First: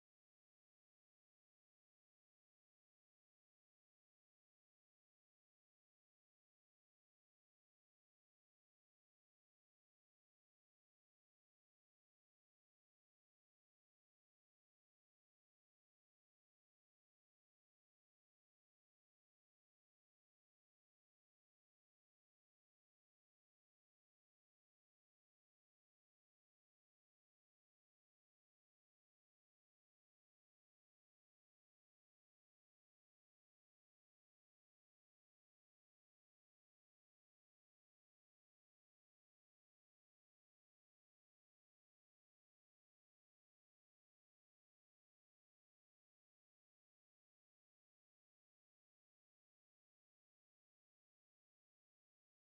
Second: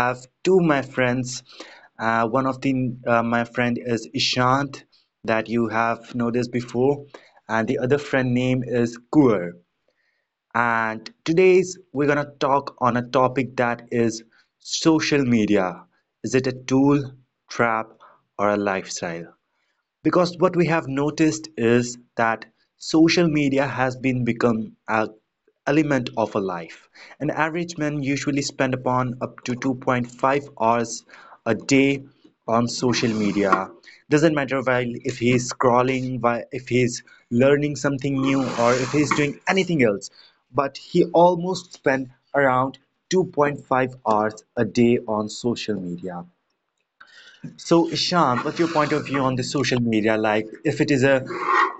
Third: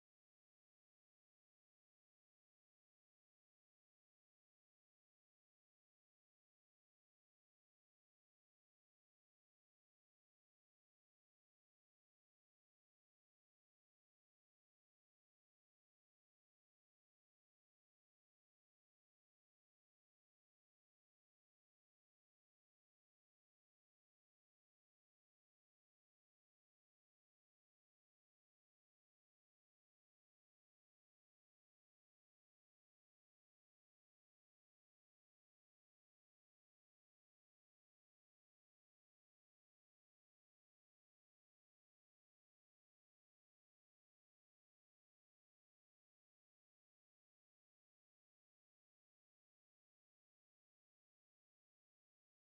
have two of my friends. One of the My friend is Ishant that you have noticed before, and the other friend name is Kuer. And today's we're gonna talk on a topic that is social media. Is it a tool, trap, or a lifestyle? Because what we have noticed is that social media has been become a element of a life. An average man usually spend upon up to 2.5 hours a day on social media, doesn't matter while if he is if he's learning something new or if he's doing anything else, but he almost spend around 2.5 hours a day on social media. So, Ishan, what's your point of view on the social media? Like, if it is a,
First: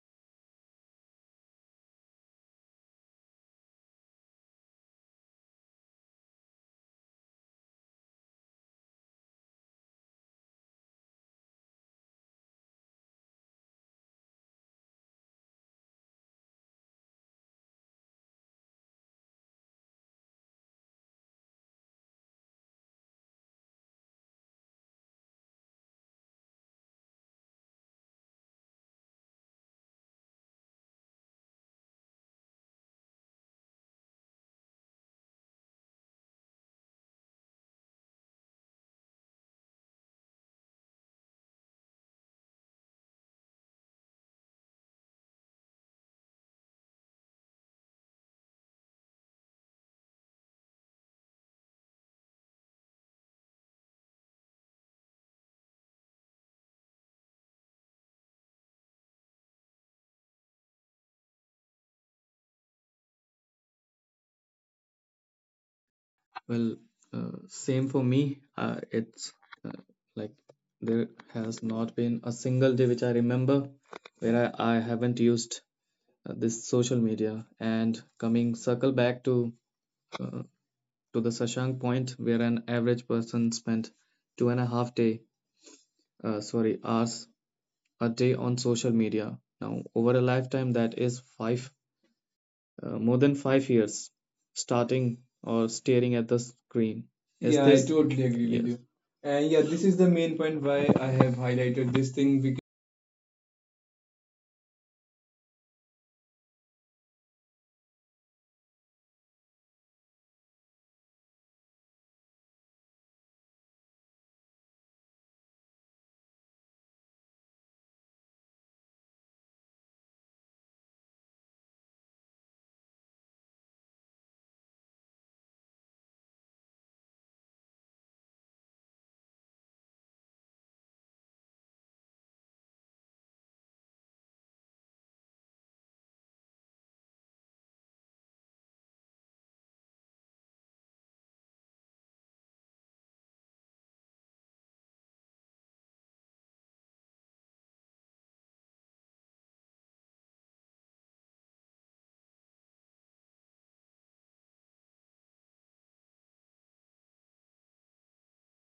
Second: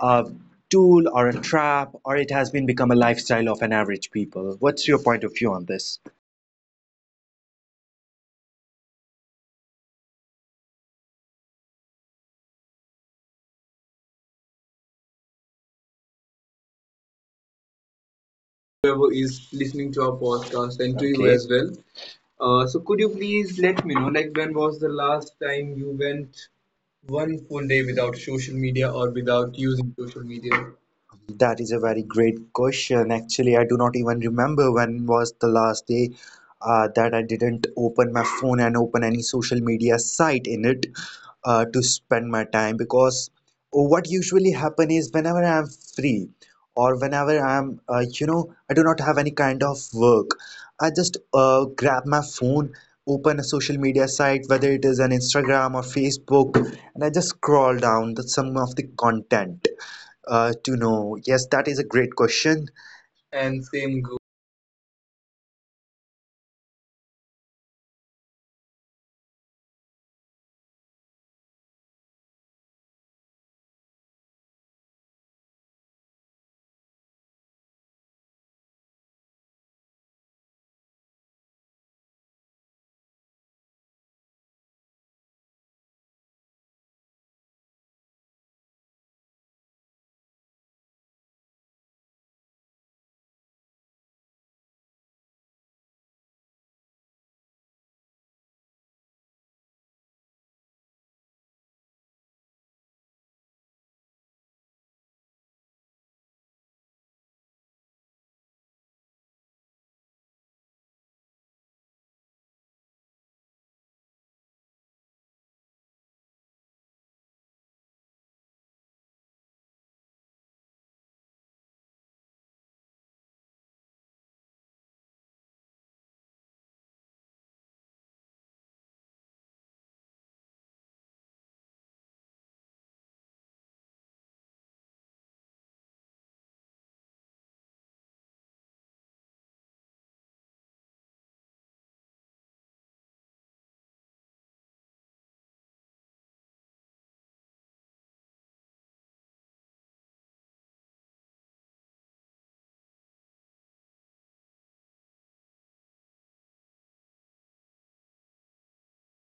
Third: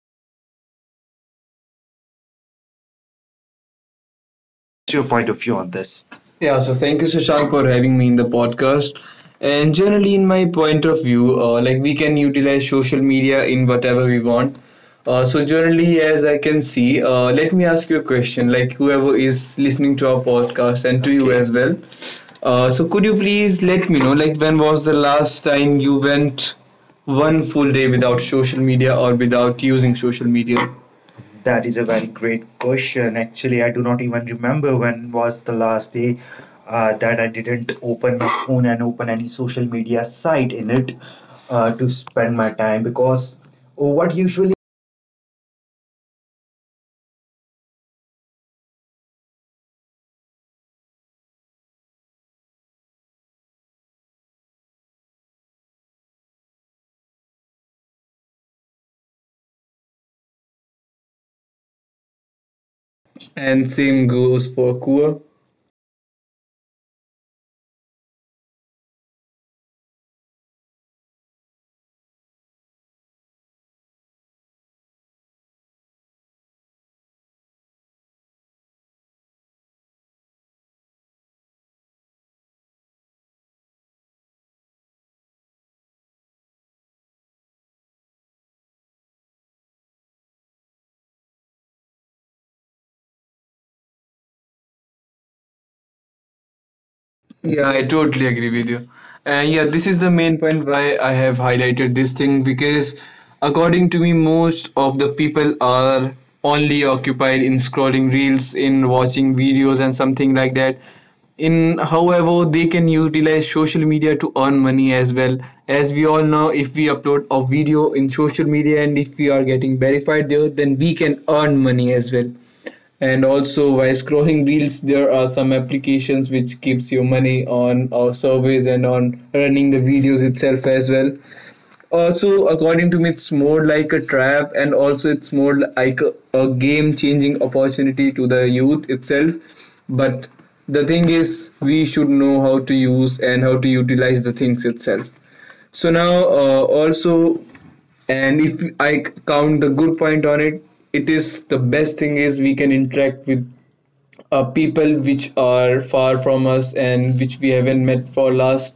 a tool or a trap, or it has been become a lifestyle of an average people? What's your Your point of point of view view on on this? this? Yeah, so thank you, Shashank, for having me in the podcast. And generally, in my point of view, like we can utilize social media in whatever we want. So generally, as I can see, let me ask you a question. Like Whoever whoever is is listening to our listening to our podcast and to podcast you, and okay, to as you. Okay, well. as well. So Uh, could you so could you please let please me know, let me like know, when like was when the was the last last time you time you went went one full one day full day without without social social media or media or without without using social using social media? media? That is a That very is a very great great question. question. Actually, I do Actually, not I do even not even remember remember when was when the was the last day last day that I that I didn't didn't open my open phone my and phone open and any open any social social media media site in site it in it to to spend my spend time. my time Because because oh, what oh, what usually usually. happen is whenever I am free or whenever I am, I do not have any kind of work, I just grab my phone, open a social media site, whether it is an Instagram or Facebook, and I just scroll down the some of the content to know? Yes, that is a great question. And same goes. And same goes for Kur. Well, same for me. It's uh, like there has not been a single day which I remember where I haven't used this social media. And coming circle back uh, to the Sashank point, where an average person spent 2.5 day, sorry, hours a day on social media. Now, over a lifetime, that is five more than 5 years starting or staring at the screen. Is Yeah, Yeah, I I this? Totally totally agree agree with with Yes. you. you. And And yeah, yeah, this this is is the the main main point point why why I I have have highlighted highlighted this this thing thing because because, according to me, most of the people are only occupied in scrolling reels, in watching videos, and something like that. In however, they can utilize social media to earn money as well. As we all know, if we upload a video in social media and if we are getting verified there, then we can earn money as well, and also while scrolling reels there are some applications which keeps your money on our surveys and on running the videos itself as well. Also, according to me, it's more like a trap, and also it's more like a game changing opportunity to the youth itself. But the thing is, we should know how to use and how to utilize the things itself. So now, also, and if I count the good point on it, it is the best thing is we can interact with people which are far from us and which we haven't met for last,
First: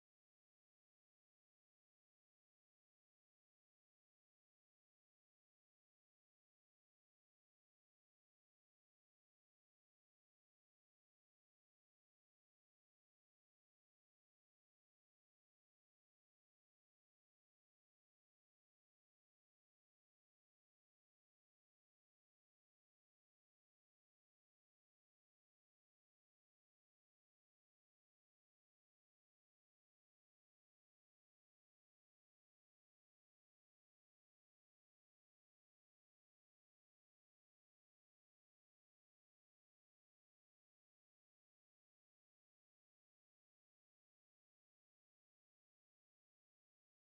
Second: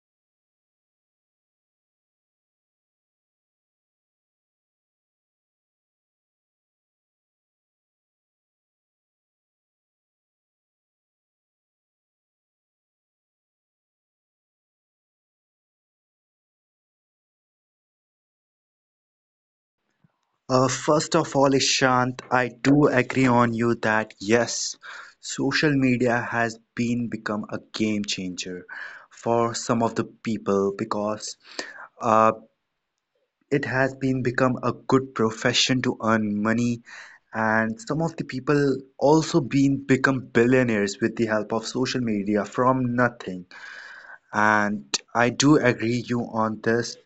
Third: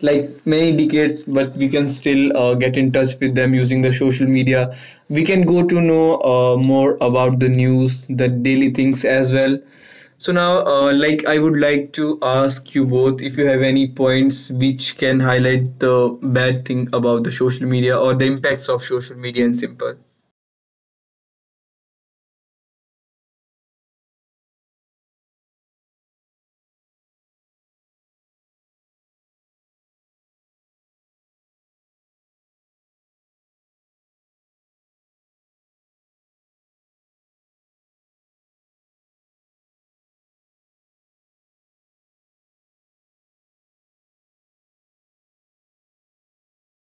like, many decades, but we can still get in touch with them using the social media. We can go to know more about the news, the daily things as well. So now, like, I would like to ask you both if you have any points which can highlight the bad thing about the social media or the impacts of social media in simple. First of all, Ishant, I do agree on you that yes, social media has been become a game changer for some of the people, because uh, it has been become a good profession to earn money, and some of the people also been become billionaires with the help of social media from nothing. And I do agree you on this.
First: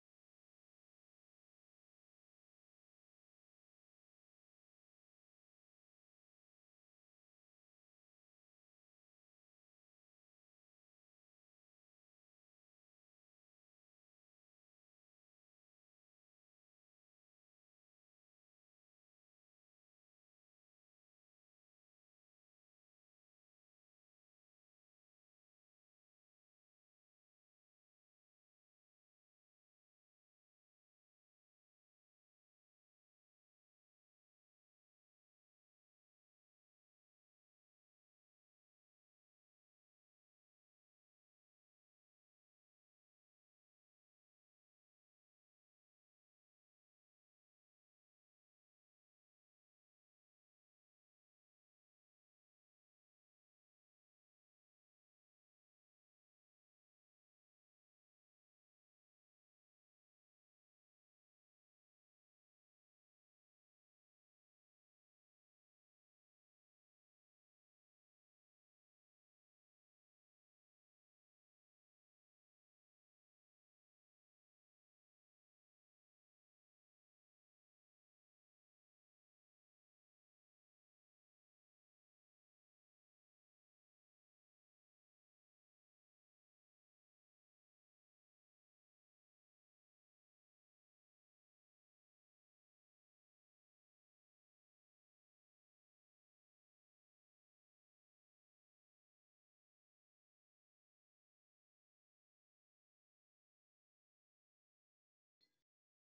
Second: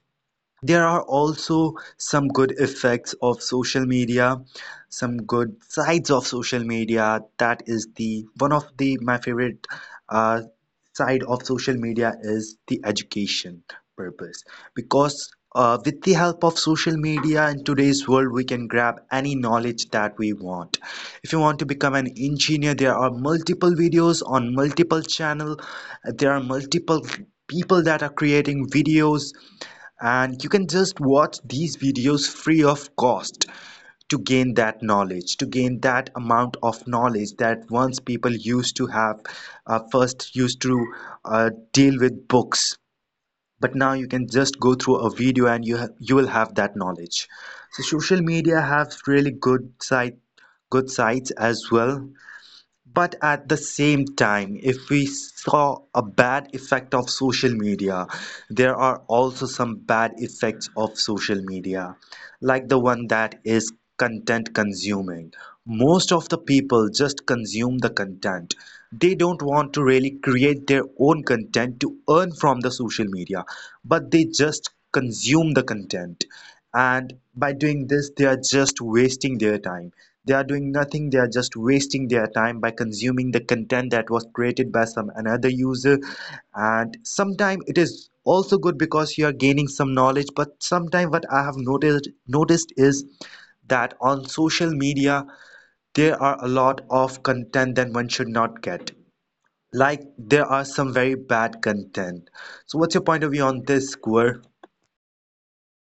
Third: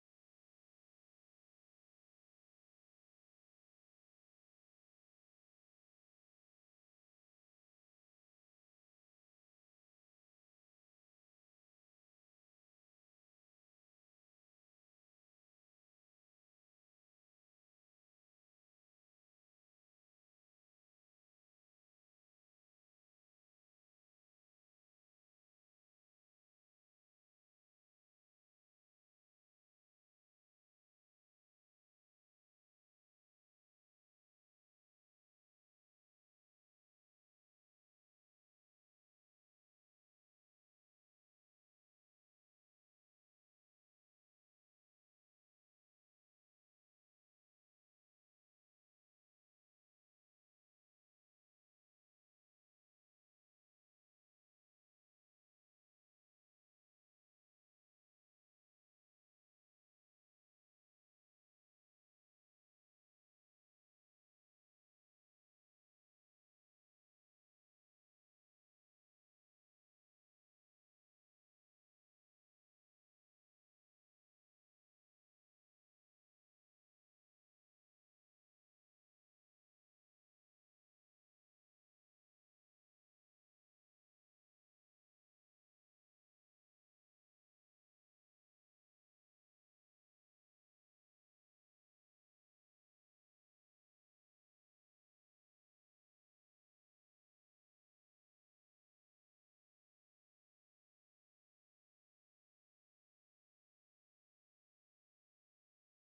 There are also some good effects of social media, some good sides of social media. That is, the one of the my favorite uh, side of social media is the education purpose, because with the help of social media in today's world, we can grab any knowledge that we want. If you want to become an engineer, there are multiple videos on multiple channel. There are multiple people that are creating videos, and you can just watch these videos free of cost to gain that knowledge, to gain that amount of knowledge that once people used to have. First used to Deal with books, but now you can just go through a video and you will have that knowledge. So social media has really good side, good sides as well. But at the same time, if we saw a bad effect of social media, there are also some bad effects of social media, like the one that is content consuming. Most of the people just consume the content. They don't want to really create their own content to earn from the social media, but they just consume the content, and by doing this they are just wasting their time. They are doing nothing, they are just wasting their time by consuming the content that was created by some another user. And sometimes it is also good because you are gaining some knowledge, but sometimes what I have noticed is that on social media there are a lot of content that one should not get, like there are some very bad content. So what's your point of view on this, Gaurav?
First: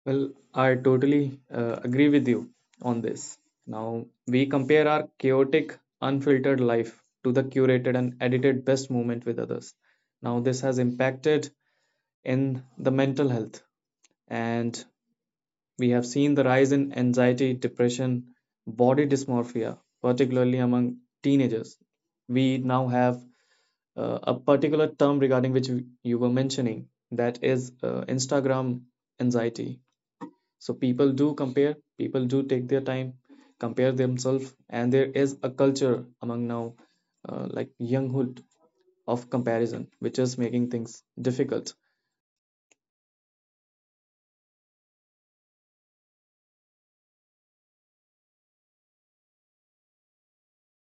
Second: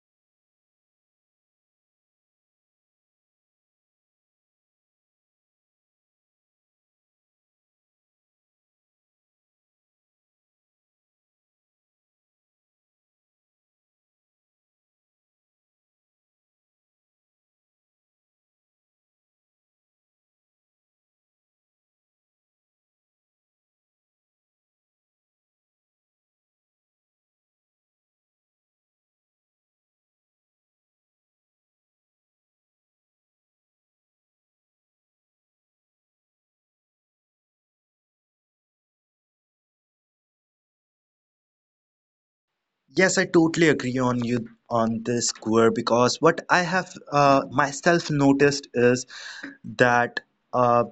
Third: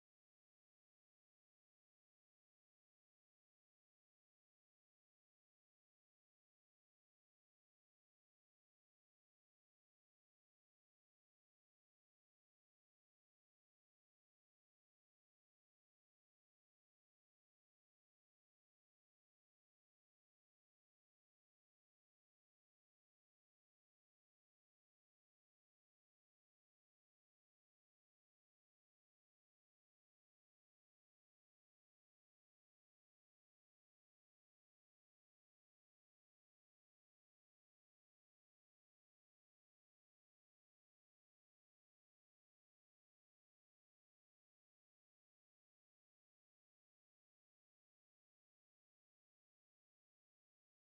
Well, I totally agree with you on this. Now, we compare our chaotic, unfiltered life to the curated and edited best moment with others. Now, this has impacted in the mental health and we have seen the rise in anxiety, depression, body dysmorphia, particularly among teenagers. We now have a particular term regarding which you were mentioning, that is Instagram anxiety. So people do compare, people do take their time, compare themselves, and there is a culture among now, like younghood, of comparison, which is making things difficult. Yes, I totally agree on you on this, Gaur, because what I have myself noticed is that uh,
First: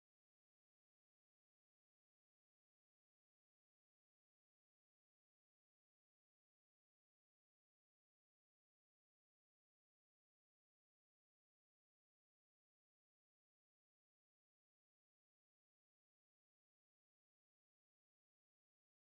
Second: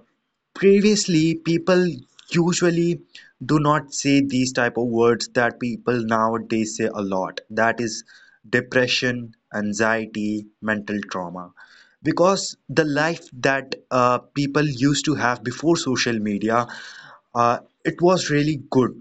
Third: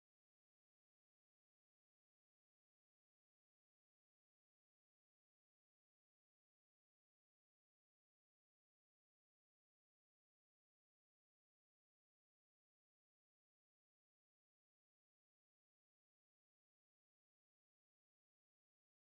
previously people usually do not say these type of words that people nowadays say a lot. That is depression, anxiety, mental trauma. Because the life that people used to have before social media, uh, it was really good.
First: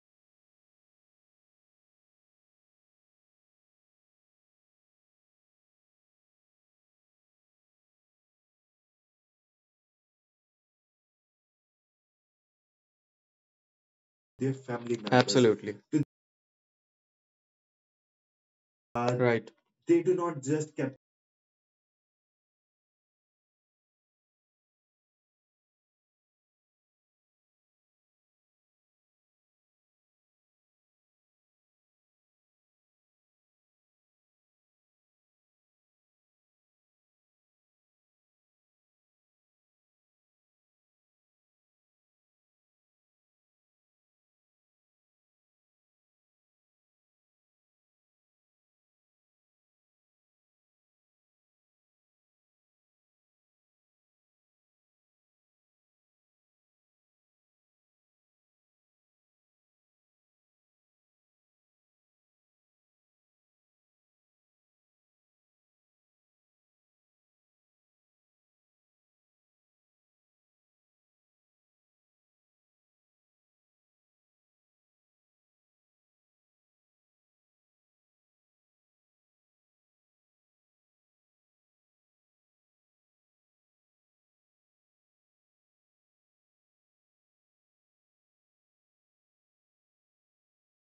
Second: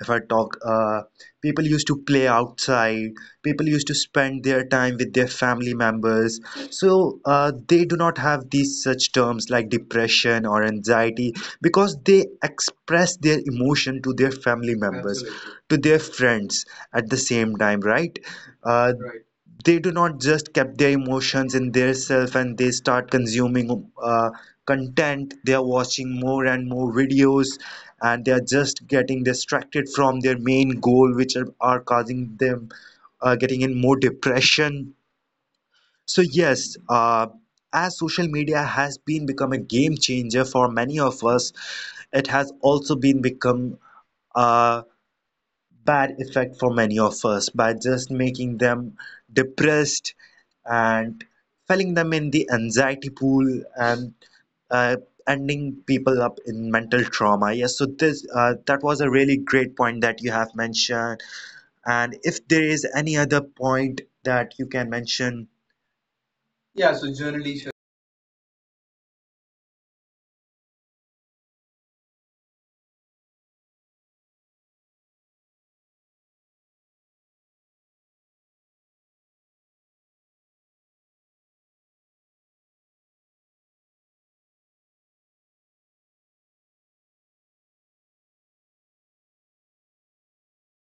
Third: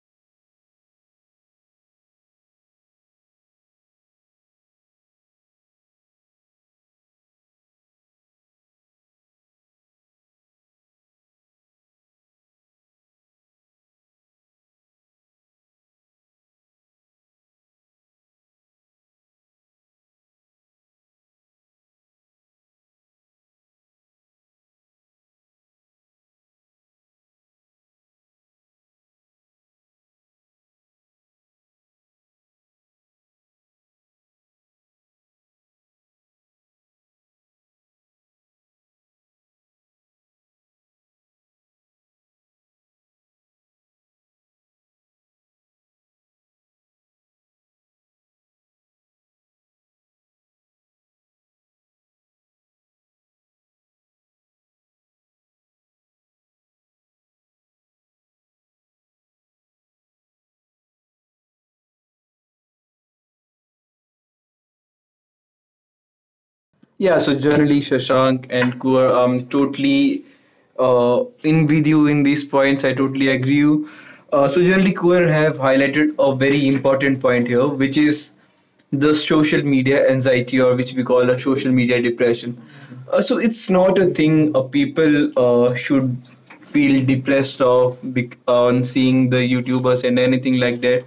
If I talk, people used to play outside, people used to spend their time with their family members. So they do not have these such terms like depression or anxiety, because they express their emotion to their Their family family members. members, absolutely, Absolutely. to To their friends at the same time, right? Uh, that. Right Right. they do They do not not just keep just their emotions in their self, and they start consuming content, they are watching more and more videos, and they are just getting distracted from their main goal, which are causing them getting in more depression. So yes, as social media has been become a game changer for many of us, it has also been become uh, bad effect for many of us by just making them depressed and filling them in the anxiety pool, and uh, ending people up in mental trauma. Yes, so this that was a really great point that you have mentioned. And if there is any other point that you can mention, yeah, so Yeah, so generally, generally, Shashank and Kuar, I'm totally in with you in these points. I totally agree you. So generally, Kuar have highlighted a very important point here, which is the social media anxiety or which we call a social media depression. So it's not a thing people should feel depressed of on seeing the YouTubers and anything like that.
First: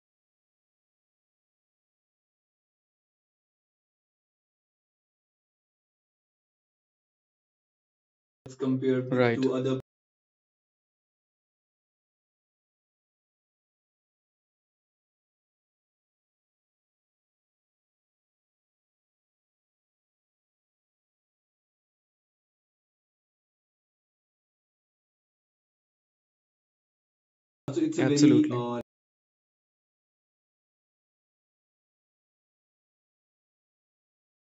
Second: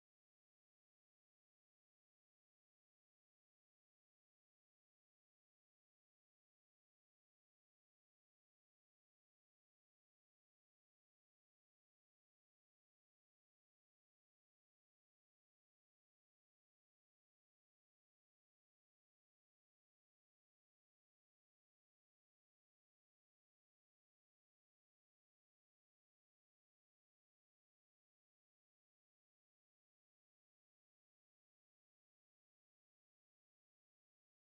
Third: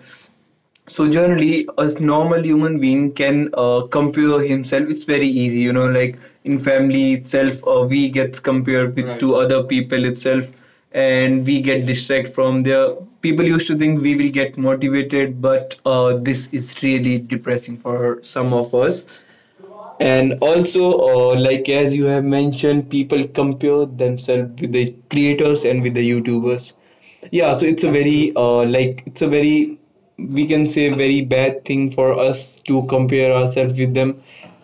So generally, a normal human being can compare himself. It's very easy, you know, like in family itself we get compared with, right, compared. to Right. other To other. people itself. And we get distracted from their people used to think we will get motivated, but this is really depressing for some of us. And also, like as you have mentioned, people compare themselves with the creators and with the YouTubers. Yeah, so it's a So it's a very Absolutely. Very like it's a very, we can say, very bad thing for us to compare ourselves with them,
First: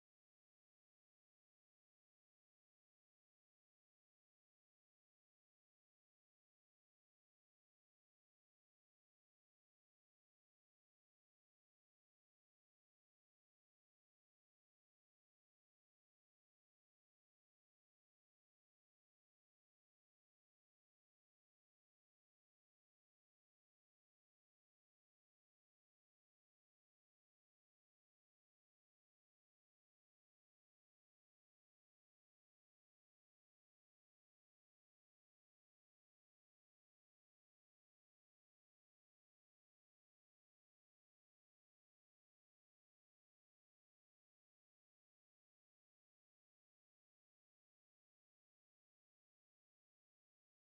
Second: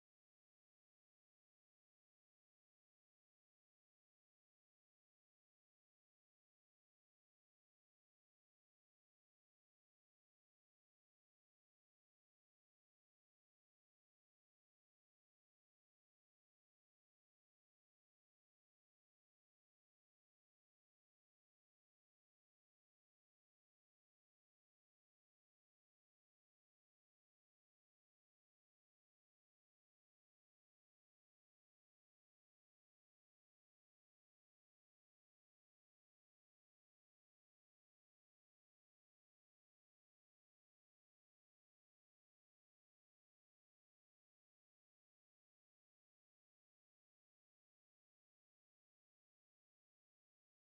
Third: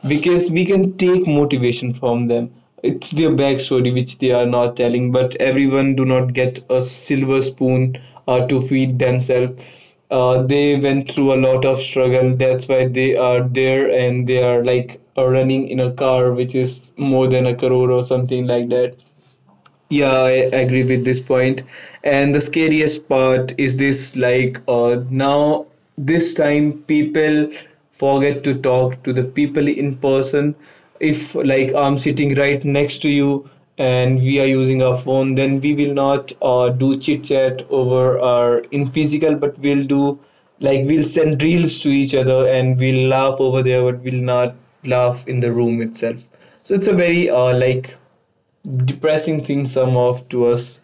because we can take motivation from them. It's their backstory which they are not telling, but everyone do not get a silver spoon to feed themselves. They went through a lot of struggle. That's why they are there and they are, like, running in a car which is more than a crore or something like that. Yeah, I agree with this point. And the scariest part is this, like, now, this time, people forget to talk to the people in person. If, like, I'm sitting right next to you and we are using our phone, then we will not do chit chat over our in physical, but we'll do, like, we'll send reels to each other and we'll laugh over there, but we'll not laugh in the room itself. So it's a very like depressing things are off to us.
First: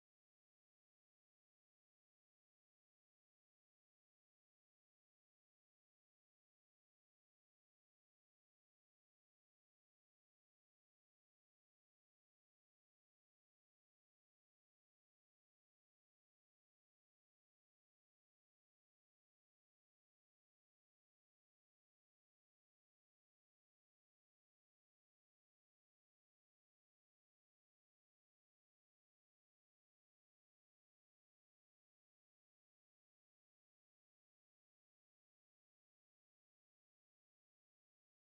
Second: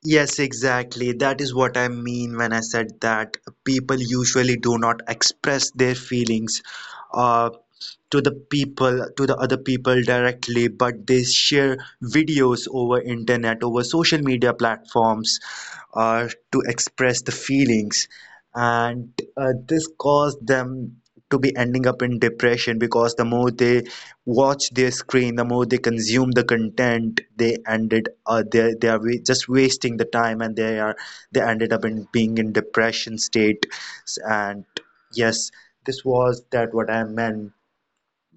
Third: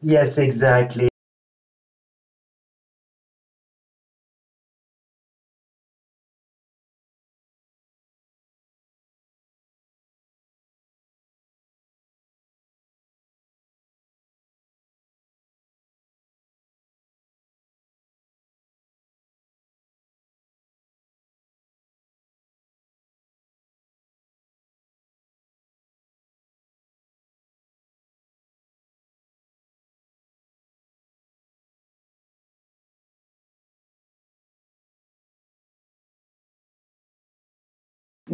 Yes, yes, exactly. exactly. That is what I mean when I said that people usually do not express their feelings uh, to the people, to the other people directly, but they share videos over internet, over social media platforms to express the feelings. And this caused them to be ending up in depression, because the more they watch their screen, the more they consume the content, they are just wasting the time, and they are they ended up in being in depression state, and yes, this was that what I meant.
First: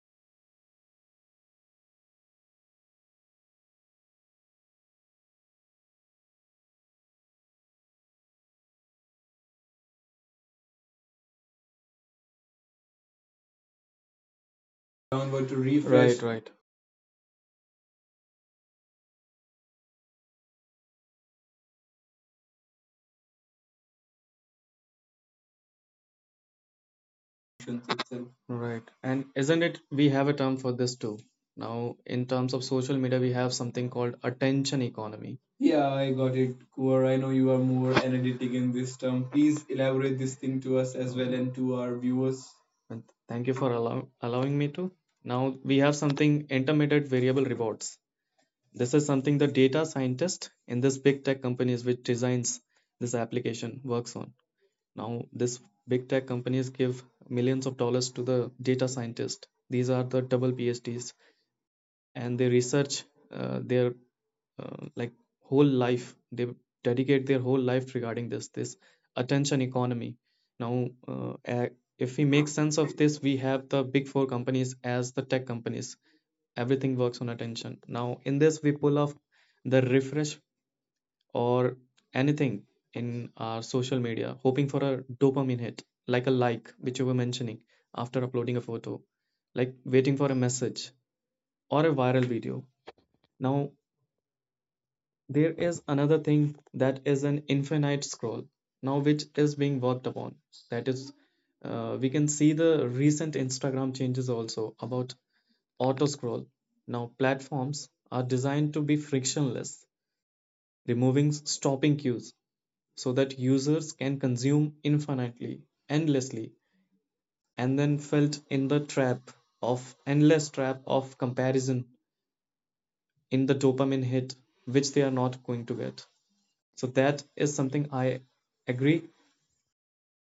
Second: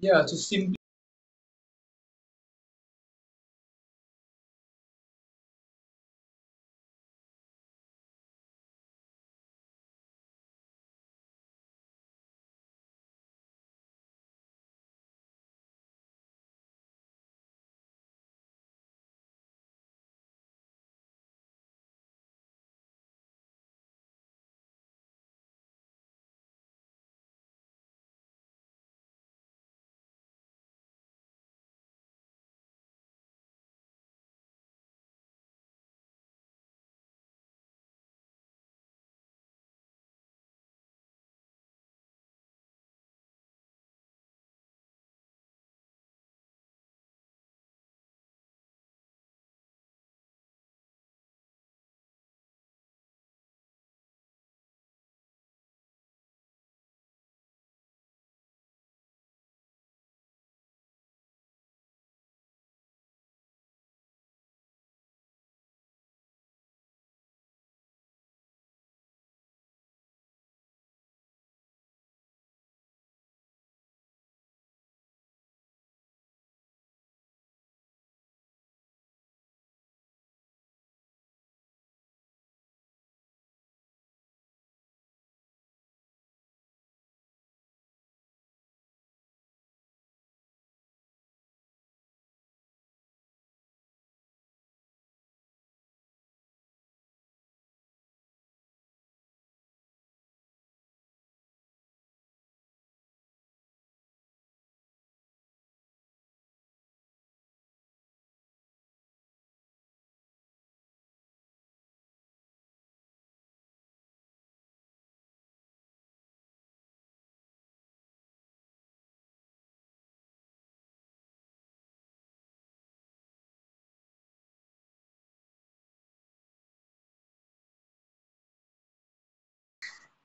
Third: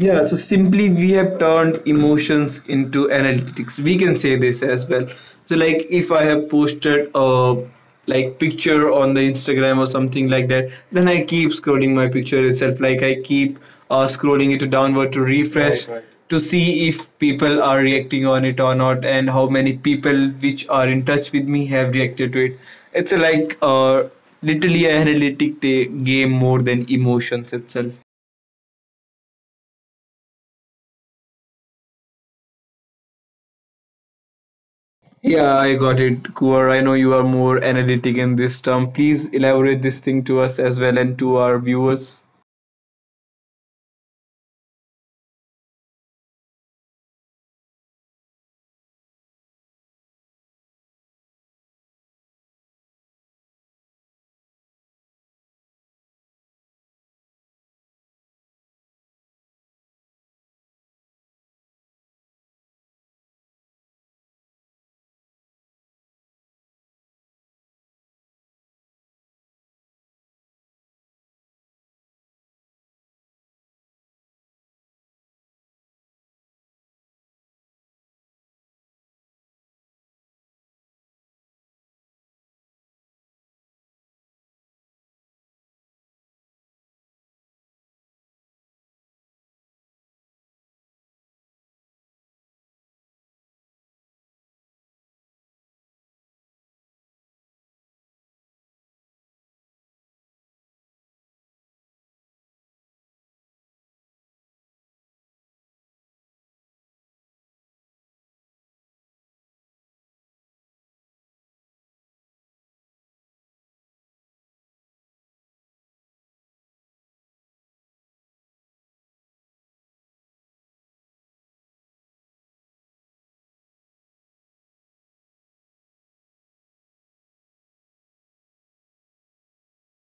Yeah, so so simple. simply we have turned emotions into analytics. We can say this as well. So like if I have posted a, like, picture on the Instagram or something like that, then I keep scrolling my picture itself. Like I keep scrolling it downward to downward to refresh, right, right, refresh Right, to right, see if people are reacting on it or not, and how many people which are in touch with me have reacted to it. It's like literally an analytic game more than emotions itself. itself. Right. And isn't it we have a term for this too? Now, in terms of social media, we have something called attention economy. Yeah, I Yeah, got I it. got it, Kuwar, I know Kuar. you I are know you more are more analytic in analytic this in this term. term. Please Please elaborate this elaborate thing this to thing us to as us well as and well to and our to our viewers. viewers. And thank you for allowing me to. Now, we have something intermittent variable rewards. This is something the data scientist in this big tech companies which designs this application works on. Now, this big tech companies give millions of dollars to the data scientist. These are the double PhDs and they research their like whole life, they dedicate their whole life regarding this attention economy. Now if we make sense of this, we have the big four companies as the tech companies. Everything works on attention. Now in this we pull off the refresh or anything in our social media, hoping for a dopamine hit, like a like which you were mentioning, after uploading a photo, like waiting for a message or a viral video. Now, there is another thing, that is an infinite scroll, now which is being worked upon. That is, we can see the recent Instagram changes also about auto scroll. Now, platforms are designed to be frictionless, removing stopping cues so that users can consume infinitely, endlessly, and then felt in the trap of endless trap of comparison in the dopamine hit which they are not going to get. So that is something I agree.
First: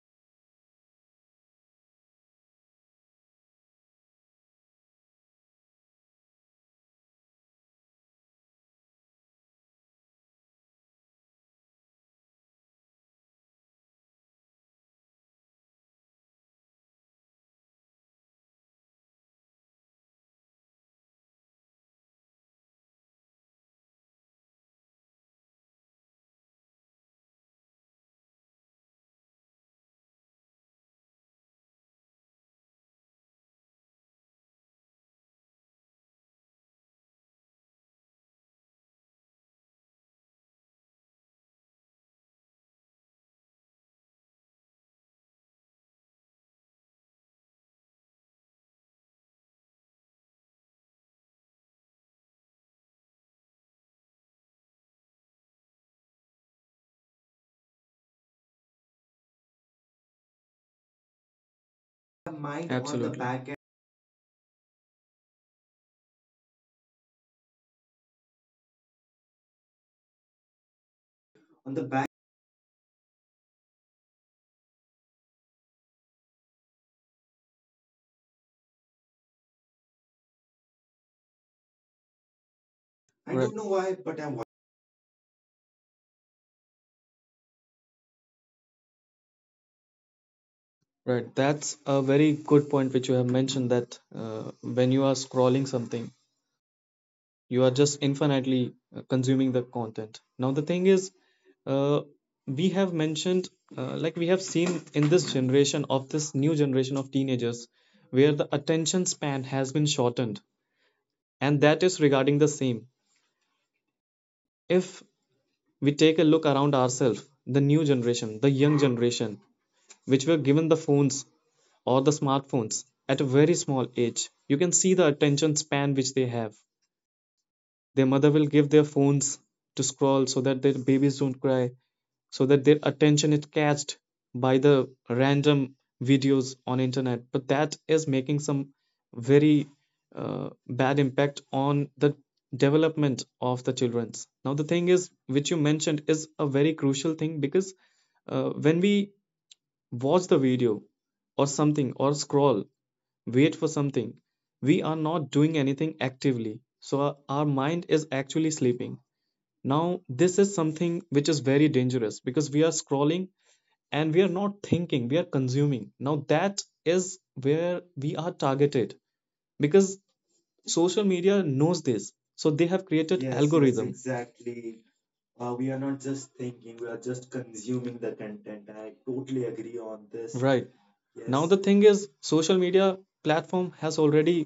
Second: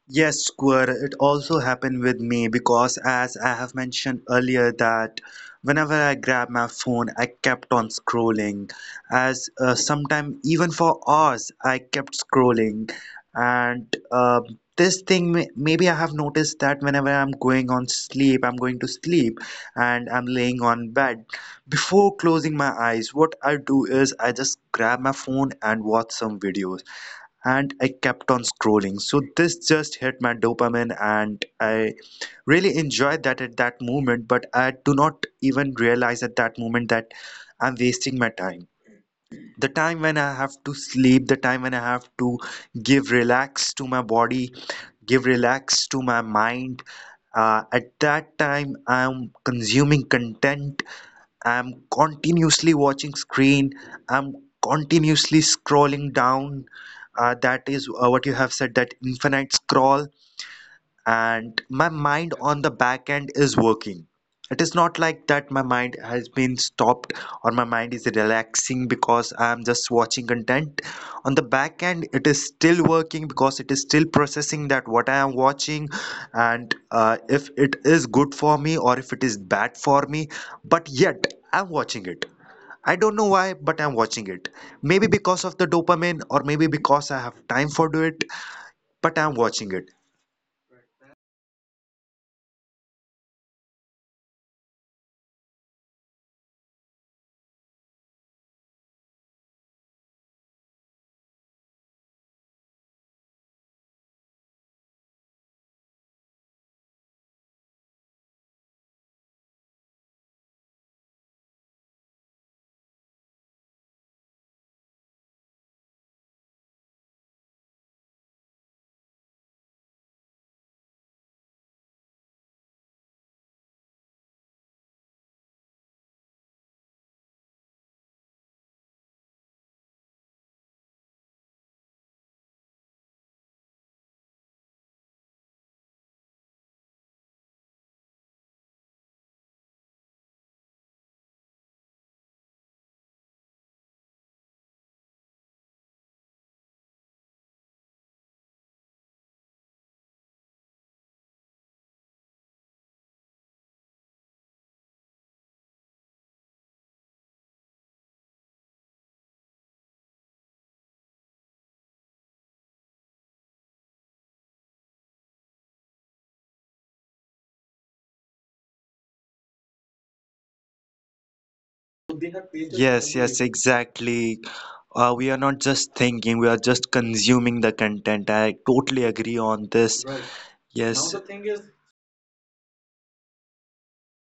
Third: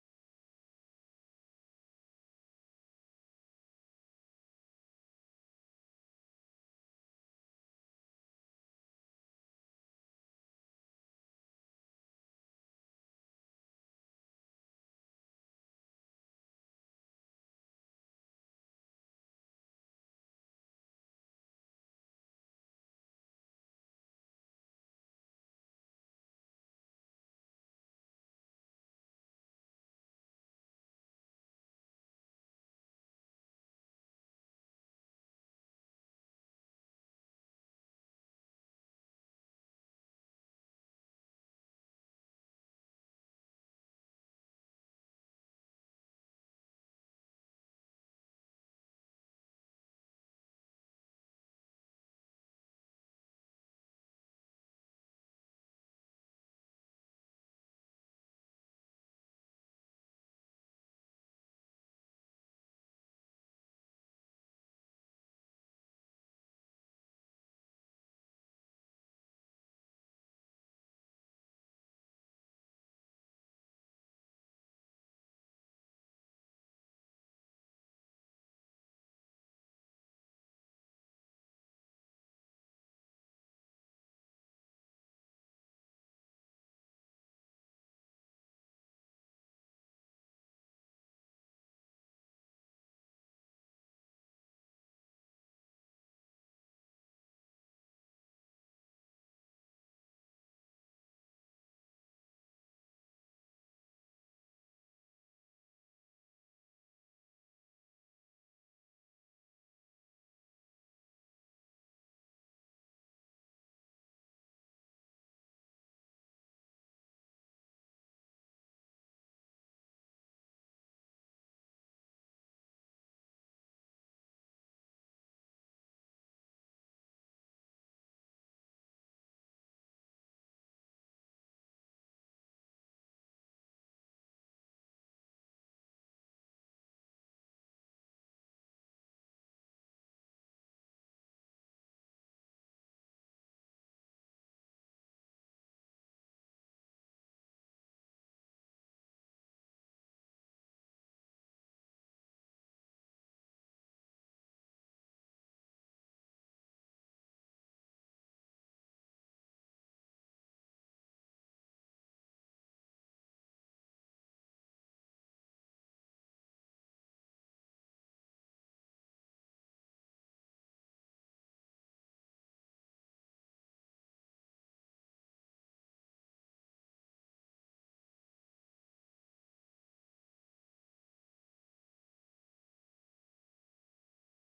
Yes, Square, it also happened with me, because as I have mentioned earlier that whenever I grabbed my phone, I kept on scrolling. As sometime even for hours, I kept scrolling. And this thing, maybe I have noticed that whenever I'm going on sleep, I'm going to sleep and I'm laying on bed. Before closing my eyes, what I do is I just grab my phone and watch some videos, and I kept on scrolling. So this just hit my dopamine, and I really enjoyed that at that moment. But I do not even realize at that moment that I'm wasting my time. The time when I have to sleep, the time when I have to give relax to my body, give relax to my mind. At that time, I'm consuming content, I'm continuously watching screen. I'm continuously scrolling down. That is what you have said, that infinite scroll, and my The mind on mind absolutely on the the back Absolutely. end Back is end, working. It is not like that my mind has been stopped or my mind is relaxing because I am just watching content. On on the the back. back end, it is still working, because it is still processing that what I am watching and if it is good for me or if it is bad for me. But yet, I'm watching it. I I Right. don't don't know why, know. but I'm watching it. Maybe because of the dopamine, or maybe because I have time for do it, but I'm watching it. Right. That's a very good point which you have mentioned, that when you are scrolling something, you are just infinitely consuming the content. Now, the thing is, uh, we have mentioned, like we have seen in this generation of this new generation of teenagers, where the attention span has been shortened, and that is regarding the same. If we take a look around ourselves, the new generation, the young generation, which were given the phones or the smartphones at a very small age, you can see the attention span which they have. Their mother will give their phones to scroll so that their babies don't cry, so that their attention is catched by the random videos on internet. But that is making some very bad impact on the development of the childrens. Now the thing is, which you mentioned, is a very crucial thing because when we watch the video or something, or scroll, wait for something, we are not doing anything actively, so our mind is actually sleeping. Now this is something which is very dangerous because we are scrolling and we are not thinking, we are consuming. Now that is where we are targeted, because social media knows this, They so they have have pages, created Yes, yes, yes, yes, already, algorithm exactly. exactly. We are We not are not just just thinking, we are thinking, we are just just consuming the consuming the content. content. I I totally totally agree agree on on this. Right. this. Now Right yes, the now, Yes, the thing is, thing is, social media platform has already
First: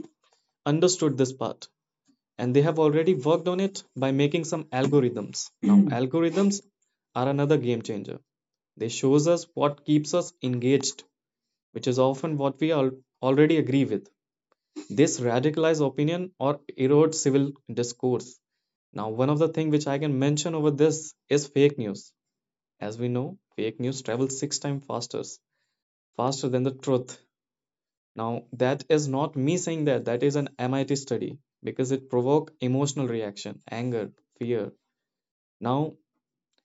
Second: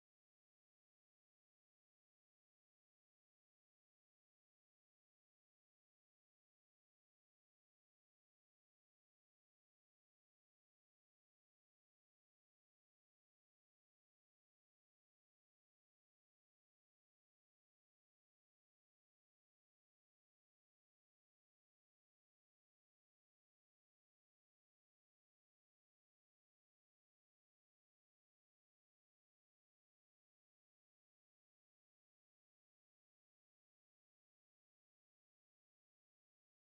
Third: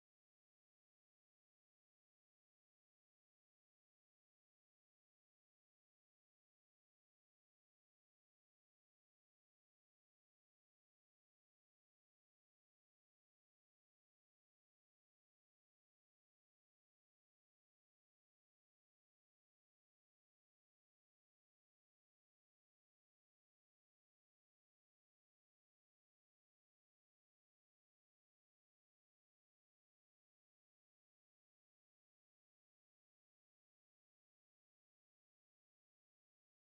understood this part, and they have already worked on it by making some algorithms. Now algorithms are another game changer. They shows us what keeps us engaged, which is often what we all already agree with, this radicalized opinion or erode civil discourse. Now, one of the things which I can mention over this is fake news. As we know, fake news travels six times faster than the truth. Now, that is not me saying that. That is an MIT study, because it provoke emotional reaction, anger, fear. Now,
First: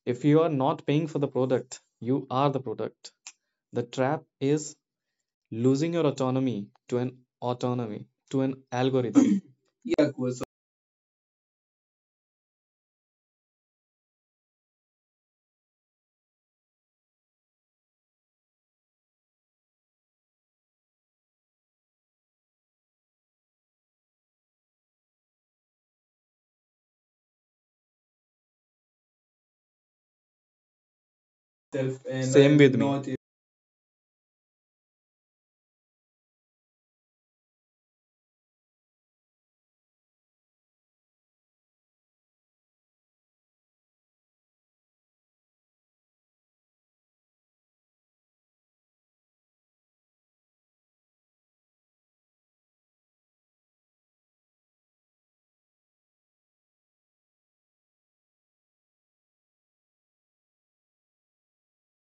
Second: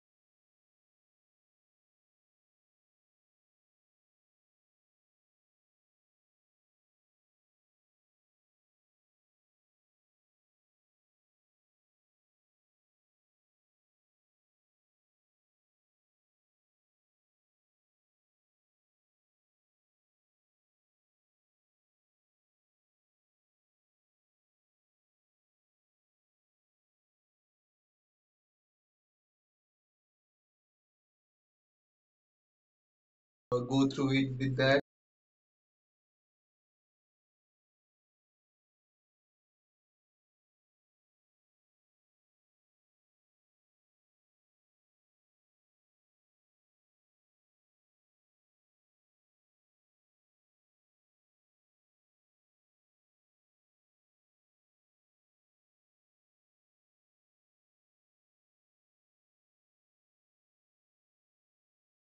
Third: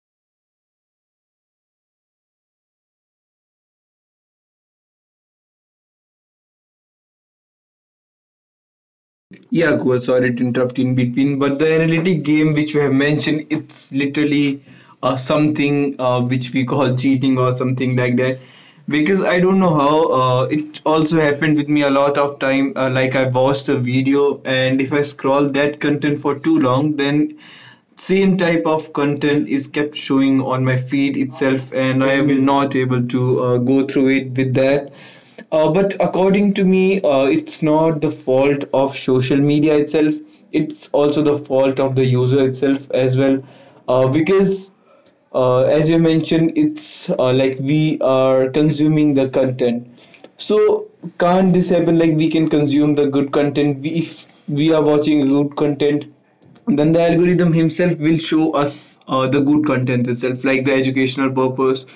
if you are not paying for the product, you are the product. The trap is losing your autonomy to an algorithm. Yeah, go Yeah. sorry to interrupt in between, but the analytic game which you have mentioned, it's literally something which we call cheating or something like that. Because I don't know how it also happened with me a lot of time. Like I watched a video, and if I scroll that content for too long, then same type of content is kept showing on my feed itself, and Itself I and am Same not with me. able North to go go through through it it with with that that. But according to me, it's not the fault of social media itself. It's also the fault of the user itself as well, because as you mentioned, it's like we are consuming the content. So can't this happen? Like we can consume the good content. We, if we are watching good content, then the algorithm himself will show us the good content itself, like the educational purpose.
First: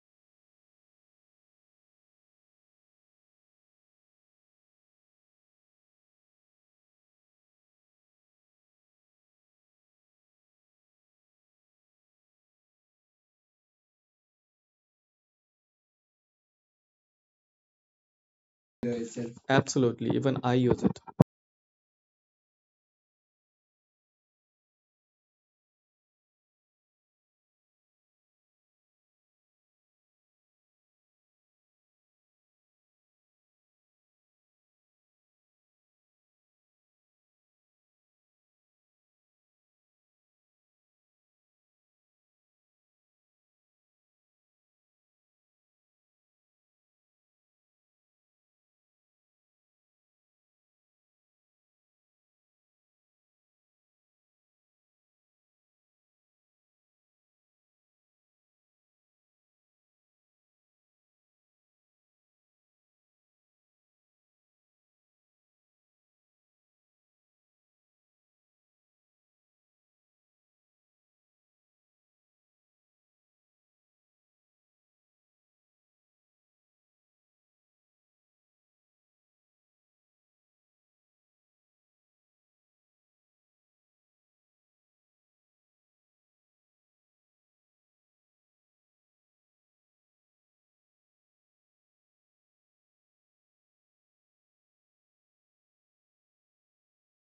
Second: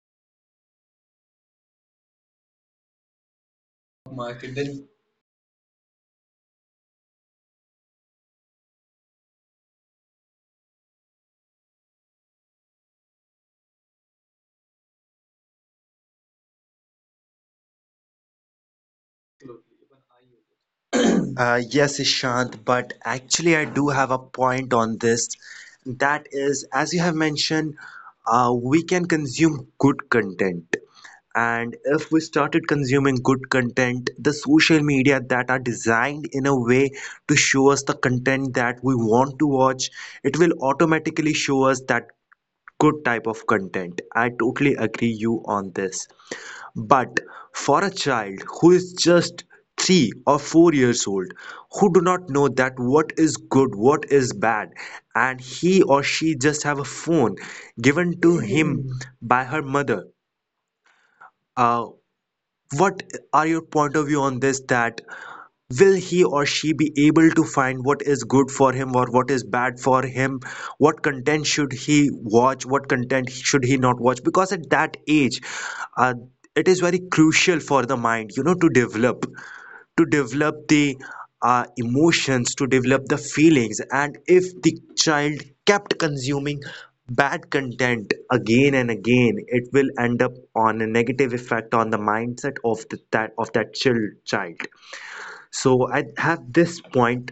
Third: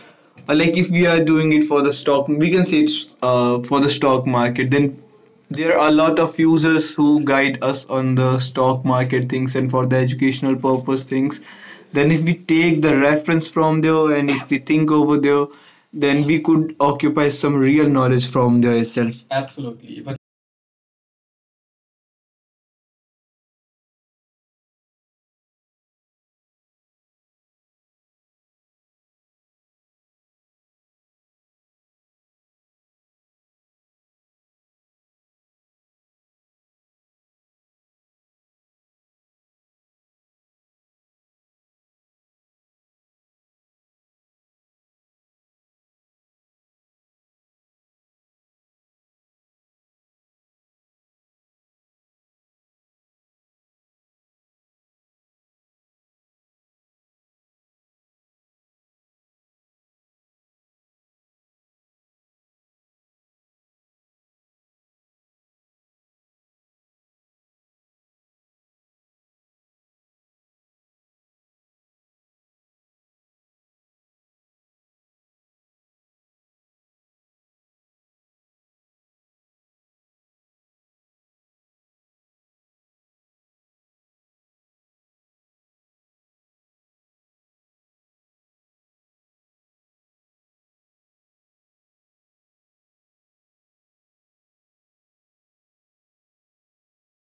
Like if we are doing it for the stock, we can say it's for the stock market. market. Then Then there are a lot of users who guide us on the stock market things and for the educational purpose things. Then if we take the reference from there and if we think over there, then we could occupy some real knowledge from there Asia itself. itself. slowly, even Absolutely, I even use I use it. it. Yes, Ishant, but actually, I do have a point on this. That is, as you have mentioned, we can consume good content. And if we started consuming good content, the social media that are designed in a way to show us the content that we want to watch, it will automatically show us that good type of content. I totally agree you on this. But for a child who is just 3 or 4 years old, who do not know that what is good, what is bad, and he or she just have a phone given to him by her mother, uh, what are your point of view on this, that will he or she be able to find what is good for him or what is bad for him? What content should he watch? What content should he not watch? Because at that age, uh, it is very crucial for the mind, you know, to develop to develop the emotions, to develop the feelings. And if the child kept consuming bad content again and again, it will end up on a negative effect on the mindset of the, that of that child child So at this point,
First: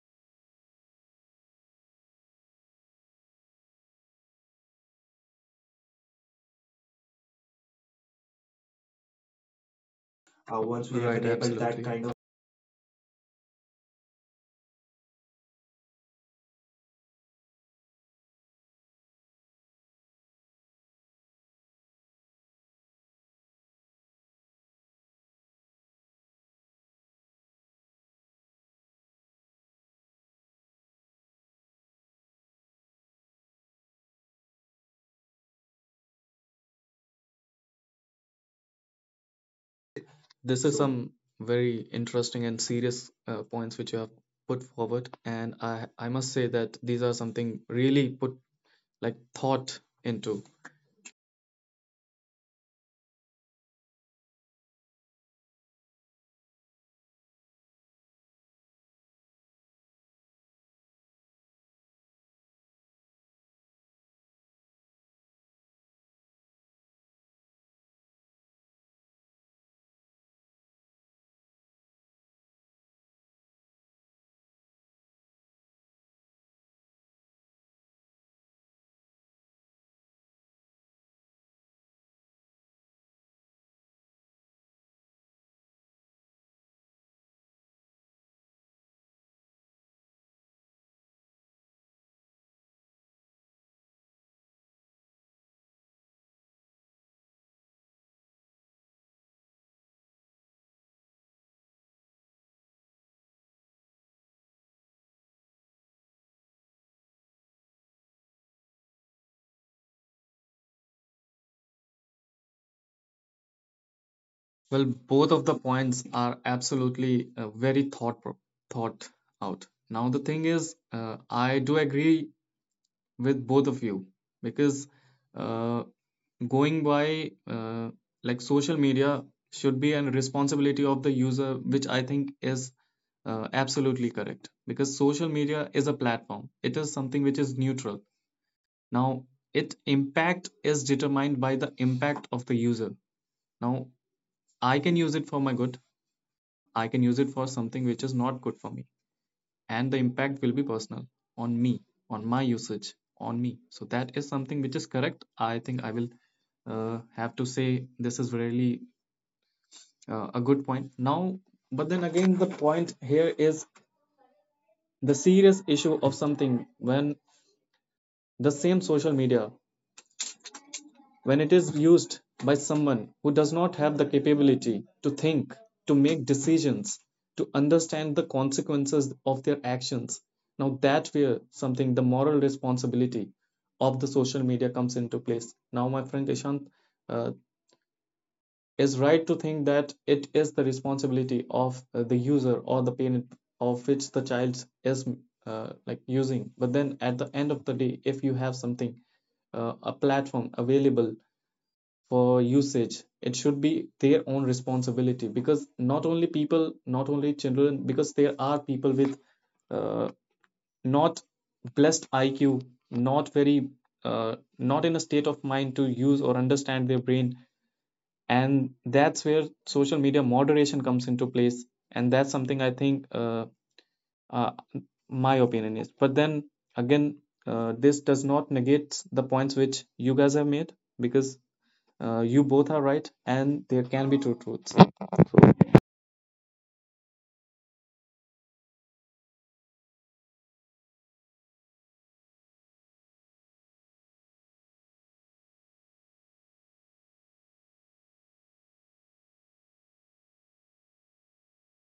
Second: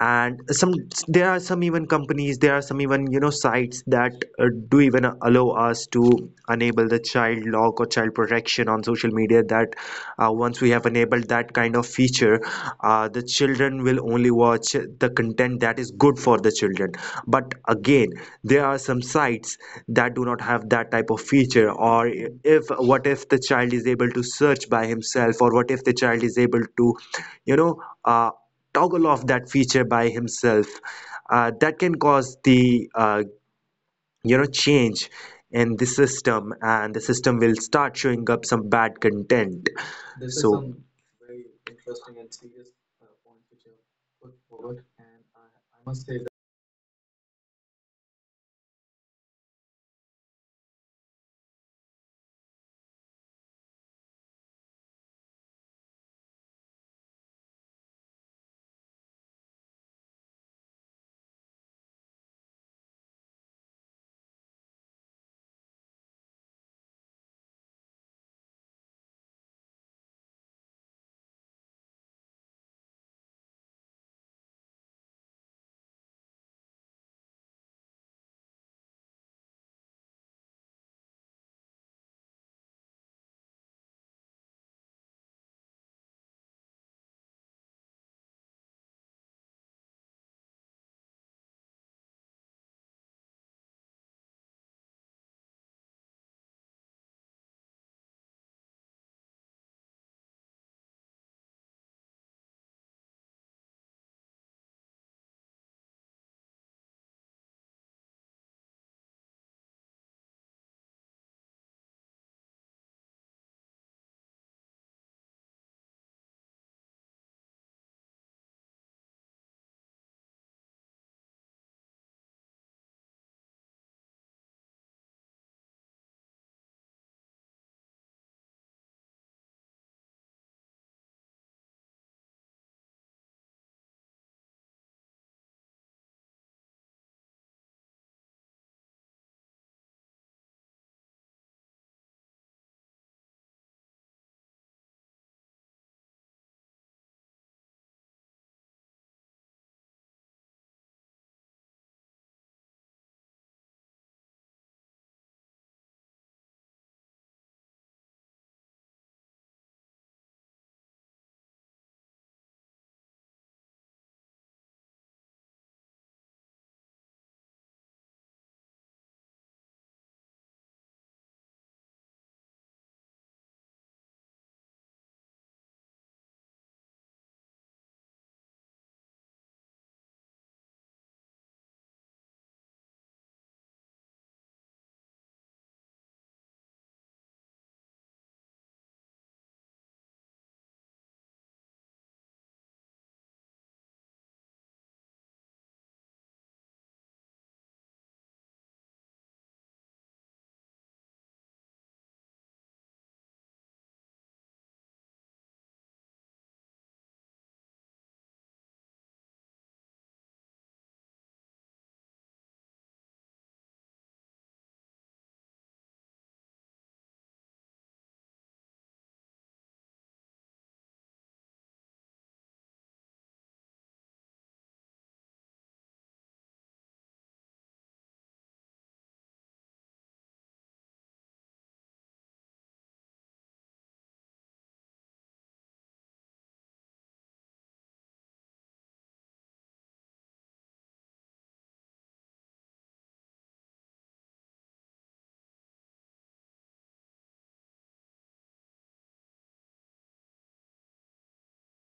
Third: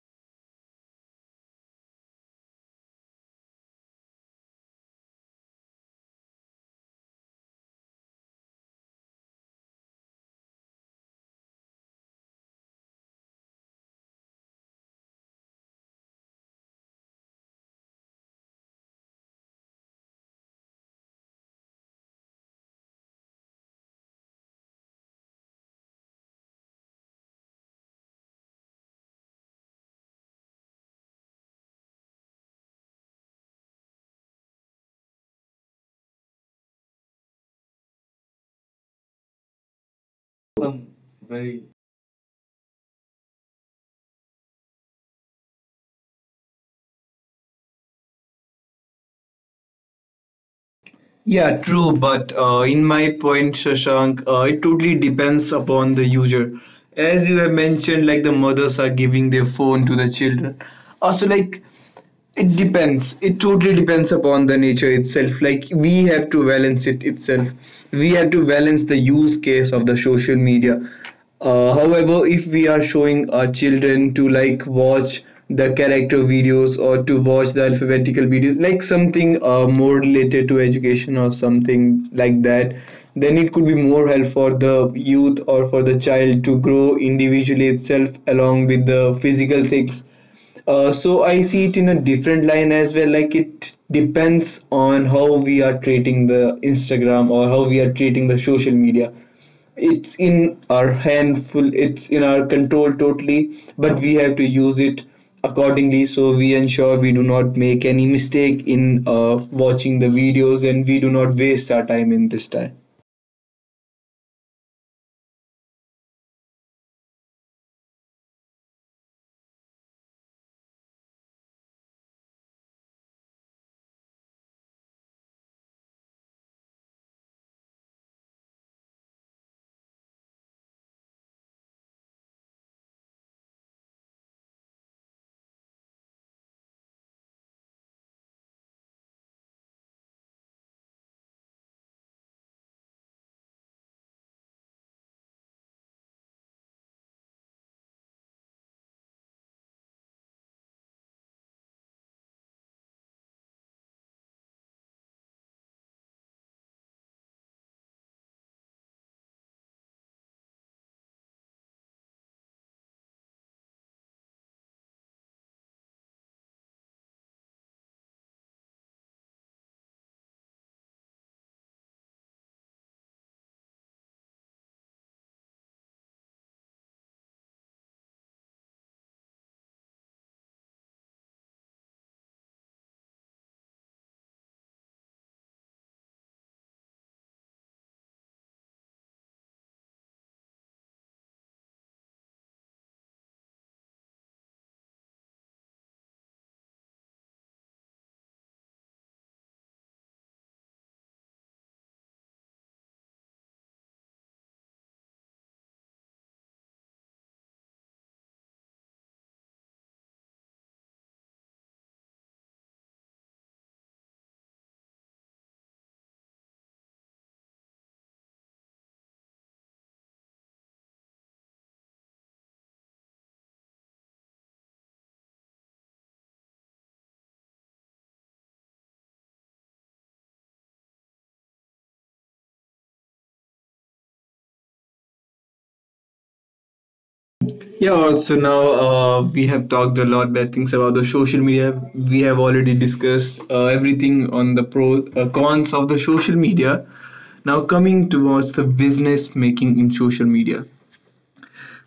and some there are some even companies, there are some even, you know, sites that do even allow us to enable the child lock or child protection on social media. That once we Once have we Right, have Right, enabled enabled that that kind absolutely. of Kind of feature, the children will only watch the content that is good for the children. But again, there are some sites that do not have that type of feature. Or if what if the child is able to search by himself, or what if the child is able to, you know, uh, toggle off that feature by himself, that can cause the uh, you know, change in the system, and the system will start showing up some bad content. This is so some Some Some very very. very interesting and interesting and serious serious point which you points which you have put put forward, forward, and and I I must I say that. must say that these are something really put like thought into. Yeah, true, but in my point, Shashank, it totally depends upon the user. As you have mentioned, like the mothers are giving their phone to the children. Also, like, it depends. It totally depends upon the nature itself. Like we have to balance it itself. We have to balance the use case of the social media. However, if we are showing our children to, like, watch the character videos or to watch the alphabetical videos, like something more related to education or something like that, then it could be more help for the youth or for the child to grow individually itself along with the physical things. So I see it in a different line as well. Like it depends on how we are treating the Instagram or how we are treating the social media. It's in our handful. It's in our control totally, but we have to use it accordingly. So we ensure we do not make any mistake in watching the videos, and we do not waste our time in this time. Well, both of the points are absolutely very thought out. Now the thing is, uh, I do agree with both of you because uh, going by like social media should be a responsibility of the user, which I think is absolutely correct, because social media is a platform, it is something which is neutral. Now its impact is determined by the impact of the user. Now I can use it for my good, I can use it for something which is not good for me, and the impact will be personal on me, on my usage, on me. So that is something which is correct. I think I will have to say this is really a good point. Now, but then again, the point here is the serious issue of something when the same social media, when it is used by someone who does not have the capability to think, to make decisions, to understand the consequences of their actions. Now that's where something the moral responsibility of the social media comes into place. Now my friend Ishant uh, is right to think that it is the responsibility of the user or the parent of which the child is like using. But then at the end of the day, if you have something a platform available for usage, it should be their own responsibility, because not only people, not only children, because there are people with uh, not blessed IQ, not very not in a state of mind to use or understand their brain. And that's where social media moderation comes into place. And that's something I think uh, my opinion is. But then again, this does not negate the points which you guys have made, because you both are right, and there can be two truths. Yeah, so now, we have talked a lot bad things about the social media. We have already discussed everything on the pros, cons of the social media. Now coming towards the business making in social media,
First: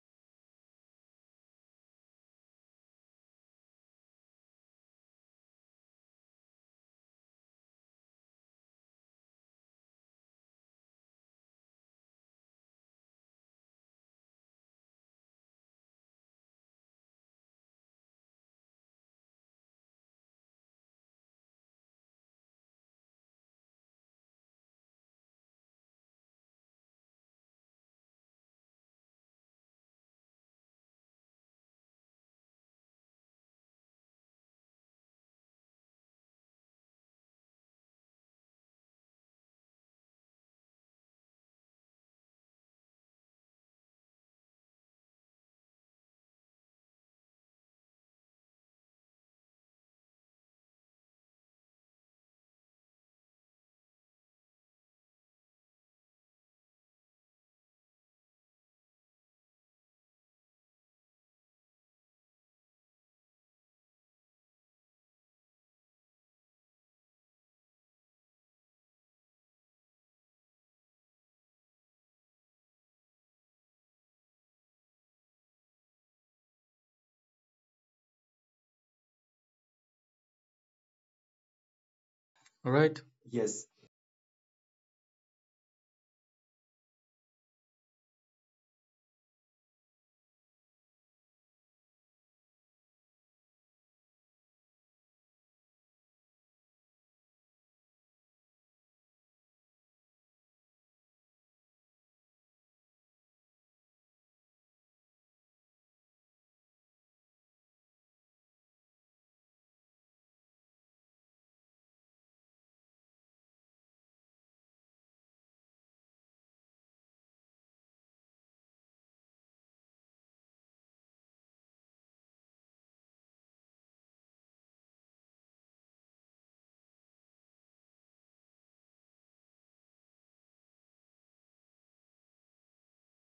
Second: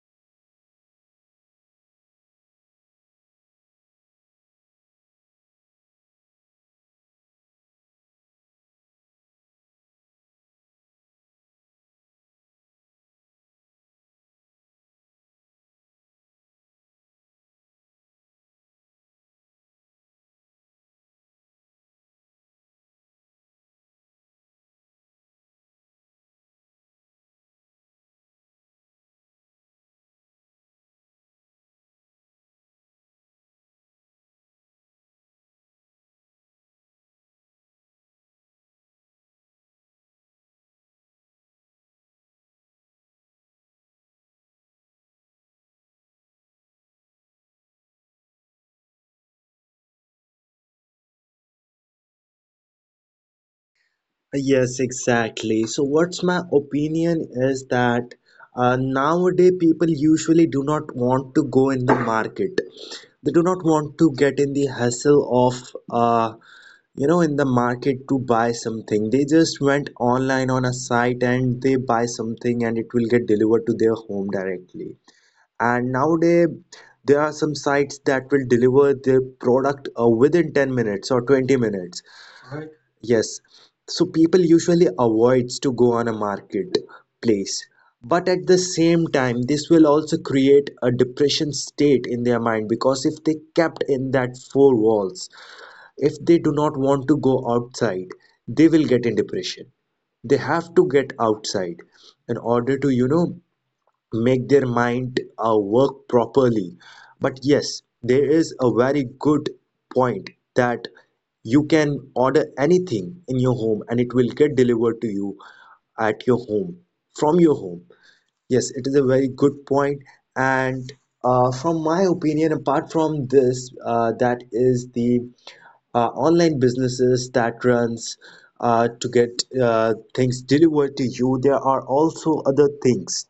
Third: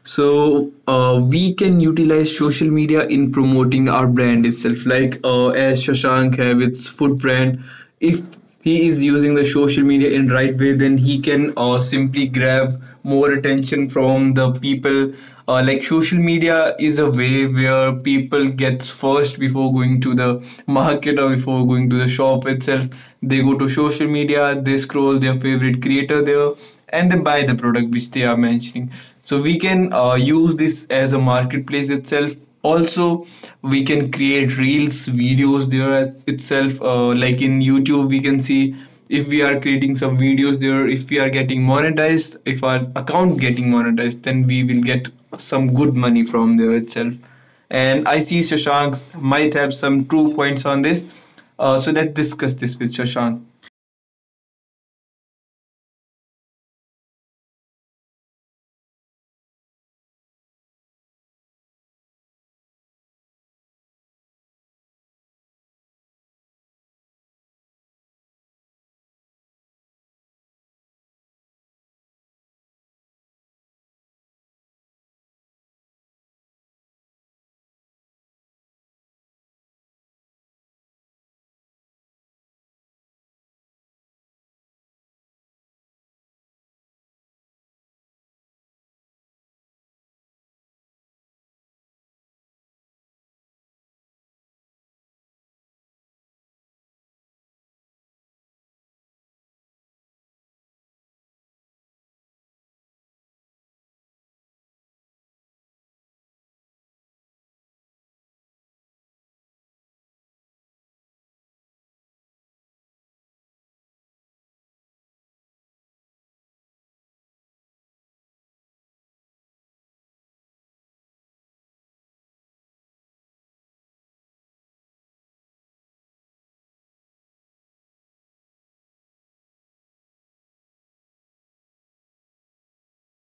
so we can utilize social media in promoting our brand itself, like, as Shashank have its food brand, if he is using the social media in right way, then he can simply grab more attention from the people. Like social media is a way where people gets first before going to the market or before going to the shop itself. They go to social media, they scroll their favorite creator there, and they buy the product which they are mentioning. So we can use this as a marketplace itself. Also, we can create reels videos there itself, like in YouTube we can see, if we are creating some videos there, if we are getting monetized, if our account getting monetized, then we will get some good money from there itself. And I see Shashank might have some true points on this. So let's discuss this with Shashank. Yes, exactly. So what's my opinion is that nowadays people usually do not want to go in the market. They do not want to get in the hassle of uh, you know, in the market, to buy something. They just went online on a site and they buy something, and it will get delivered to their home directly. And nowadays there are some sites that will deliver their product within 10 minutes or 20 minutes. Right. All right. Yes. Yes. So people usually avoids to go on a market place. But at the same time, this will also create a depression state in their mind, because if they kept in that four walls, if they do not want to go outside, they will get in depression. They have to get outside in order to, you know, make their mind work properly. But yes, there is a very good point that you can order anything in your home and it will get delivered to you at your home, from your home. Yes, it is a very good point. And from my opinion, apart from this, that is the online businesses that runs to get things delivered to you. There are also other things,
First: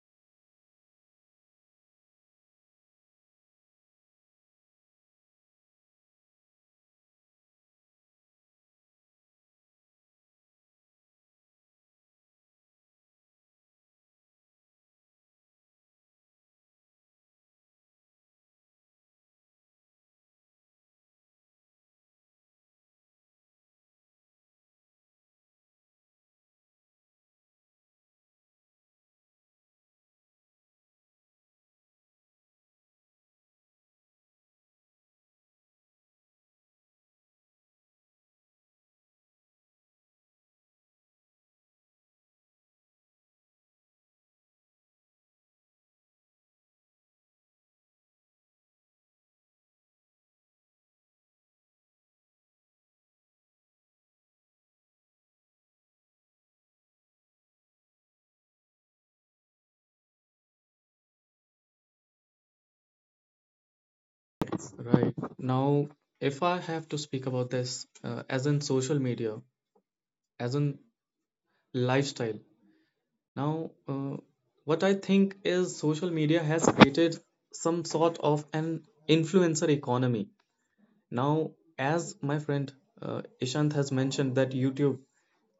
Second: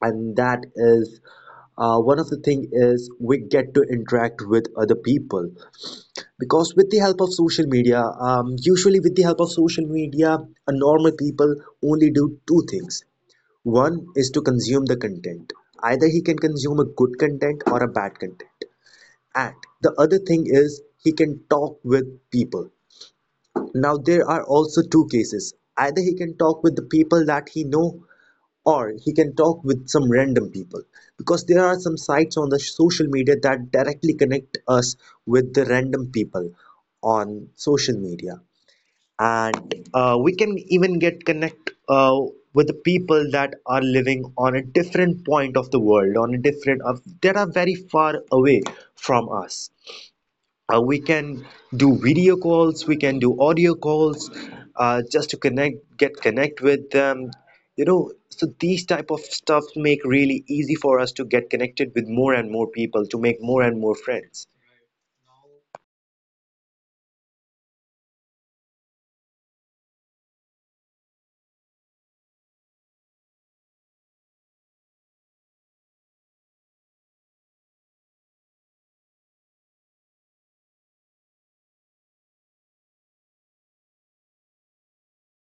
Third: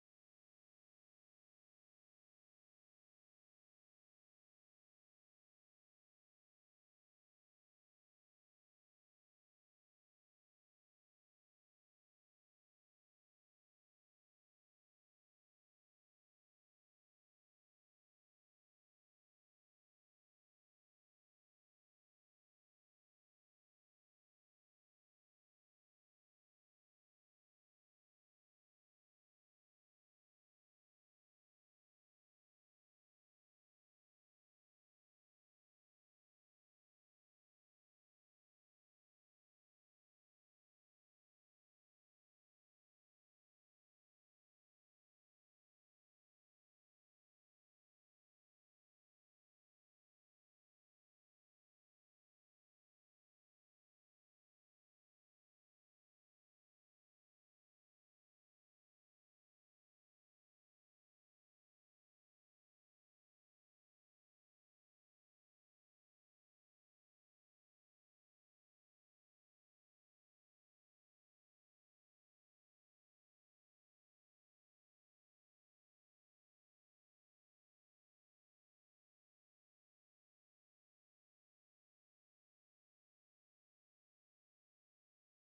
and that is one of the thing is we get to interact with other people. Because with the help of social media, usually with the help of social media, a normal people only do two things. One is to consume the content. Either he can consume a good content or a bad content. And the other thing is he can talk with people. Now there are also two cases. Either he can talk with the people that he know, or he can talk with some random people, because there are some sites on the social media that directly connect us with the random people on social media. And we can even get connect with the people that are living on a different point of the world, on a different, of that are very far away from us. Uh, we can do video calls, we can do audio calls, just to connect, get connect with them, you know. So these type of stuff make really easy for us to get connected with more and more people, to make more and more friends. Right. Now, if I have to speak about this as in social media, as in lifestyle, now what I think is social media has created some sort of an influencer economy. Now, as my friend Ishant has mentioned that YouTube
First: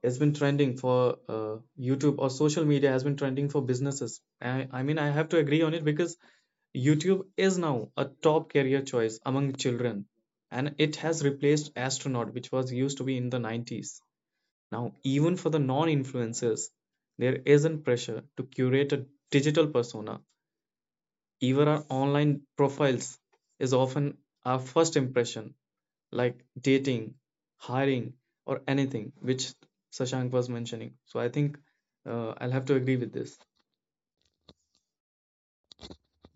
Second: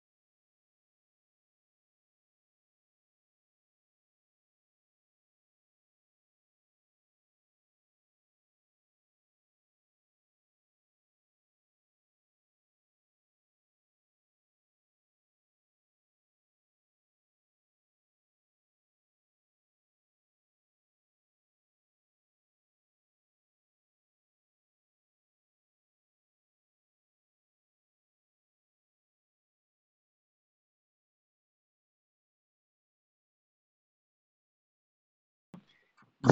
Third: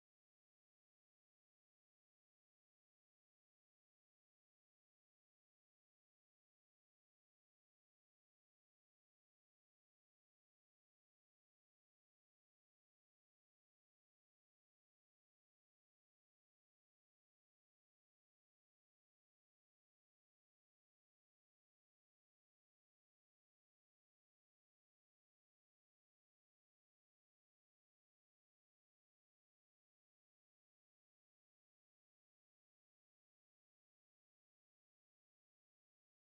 has been trending for YouTube or social media has been trending for businesses. I mean, I have to agree on it because YouTube is now a top career choice among children, and it has replaced astronaut, which was used to be in the 90s. Now, even for the non influencers, there isn't pressure to curate a digital persona. Even our online profiles is often our first impression, like dating, hiring, or anything, which Sashank was mentioning. So I think I'll have to agree with this.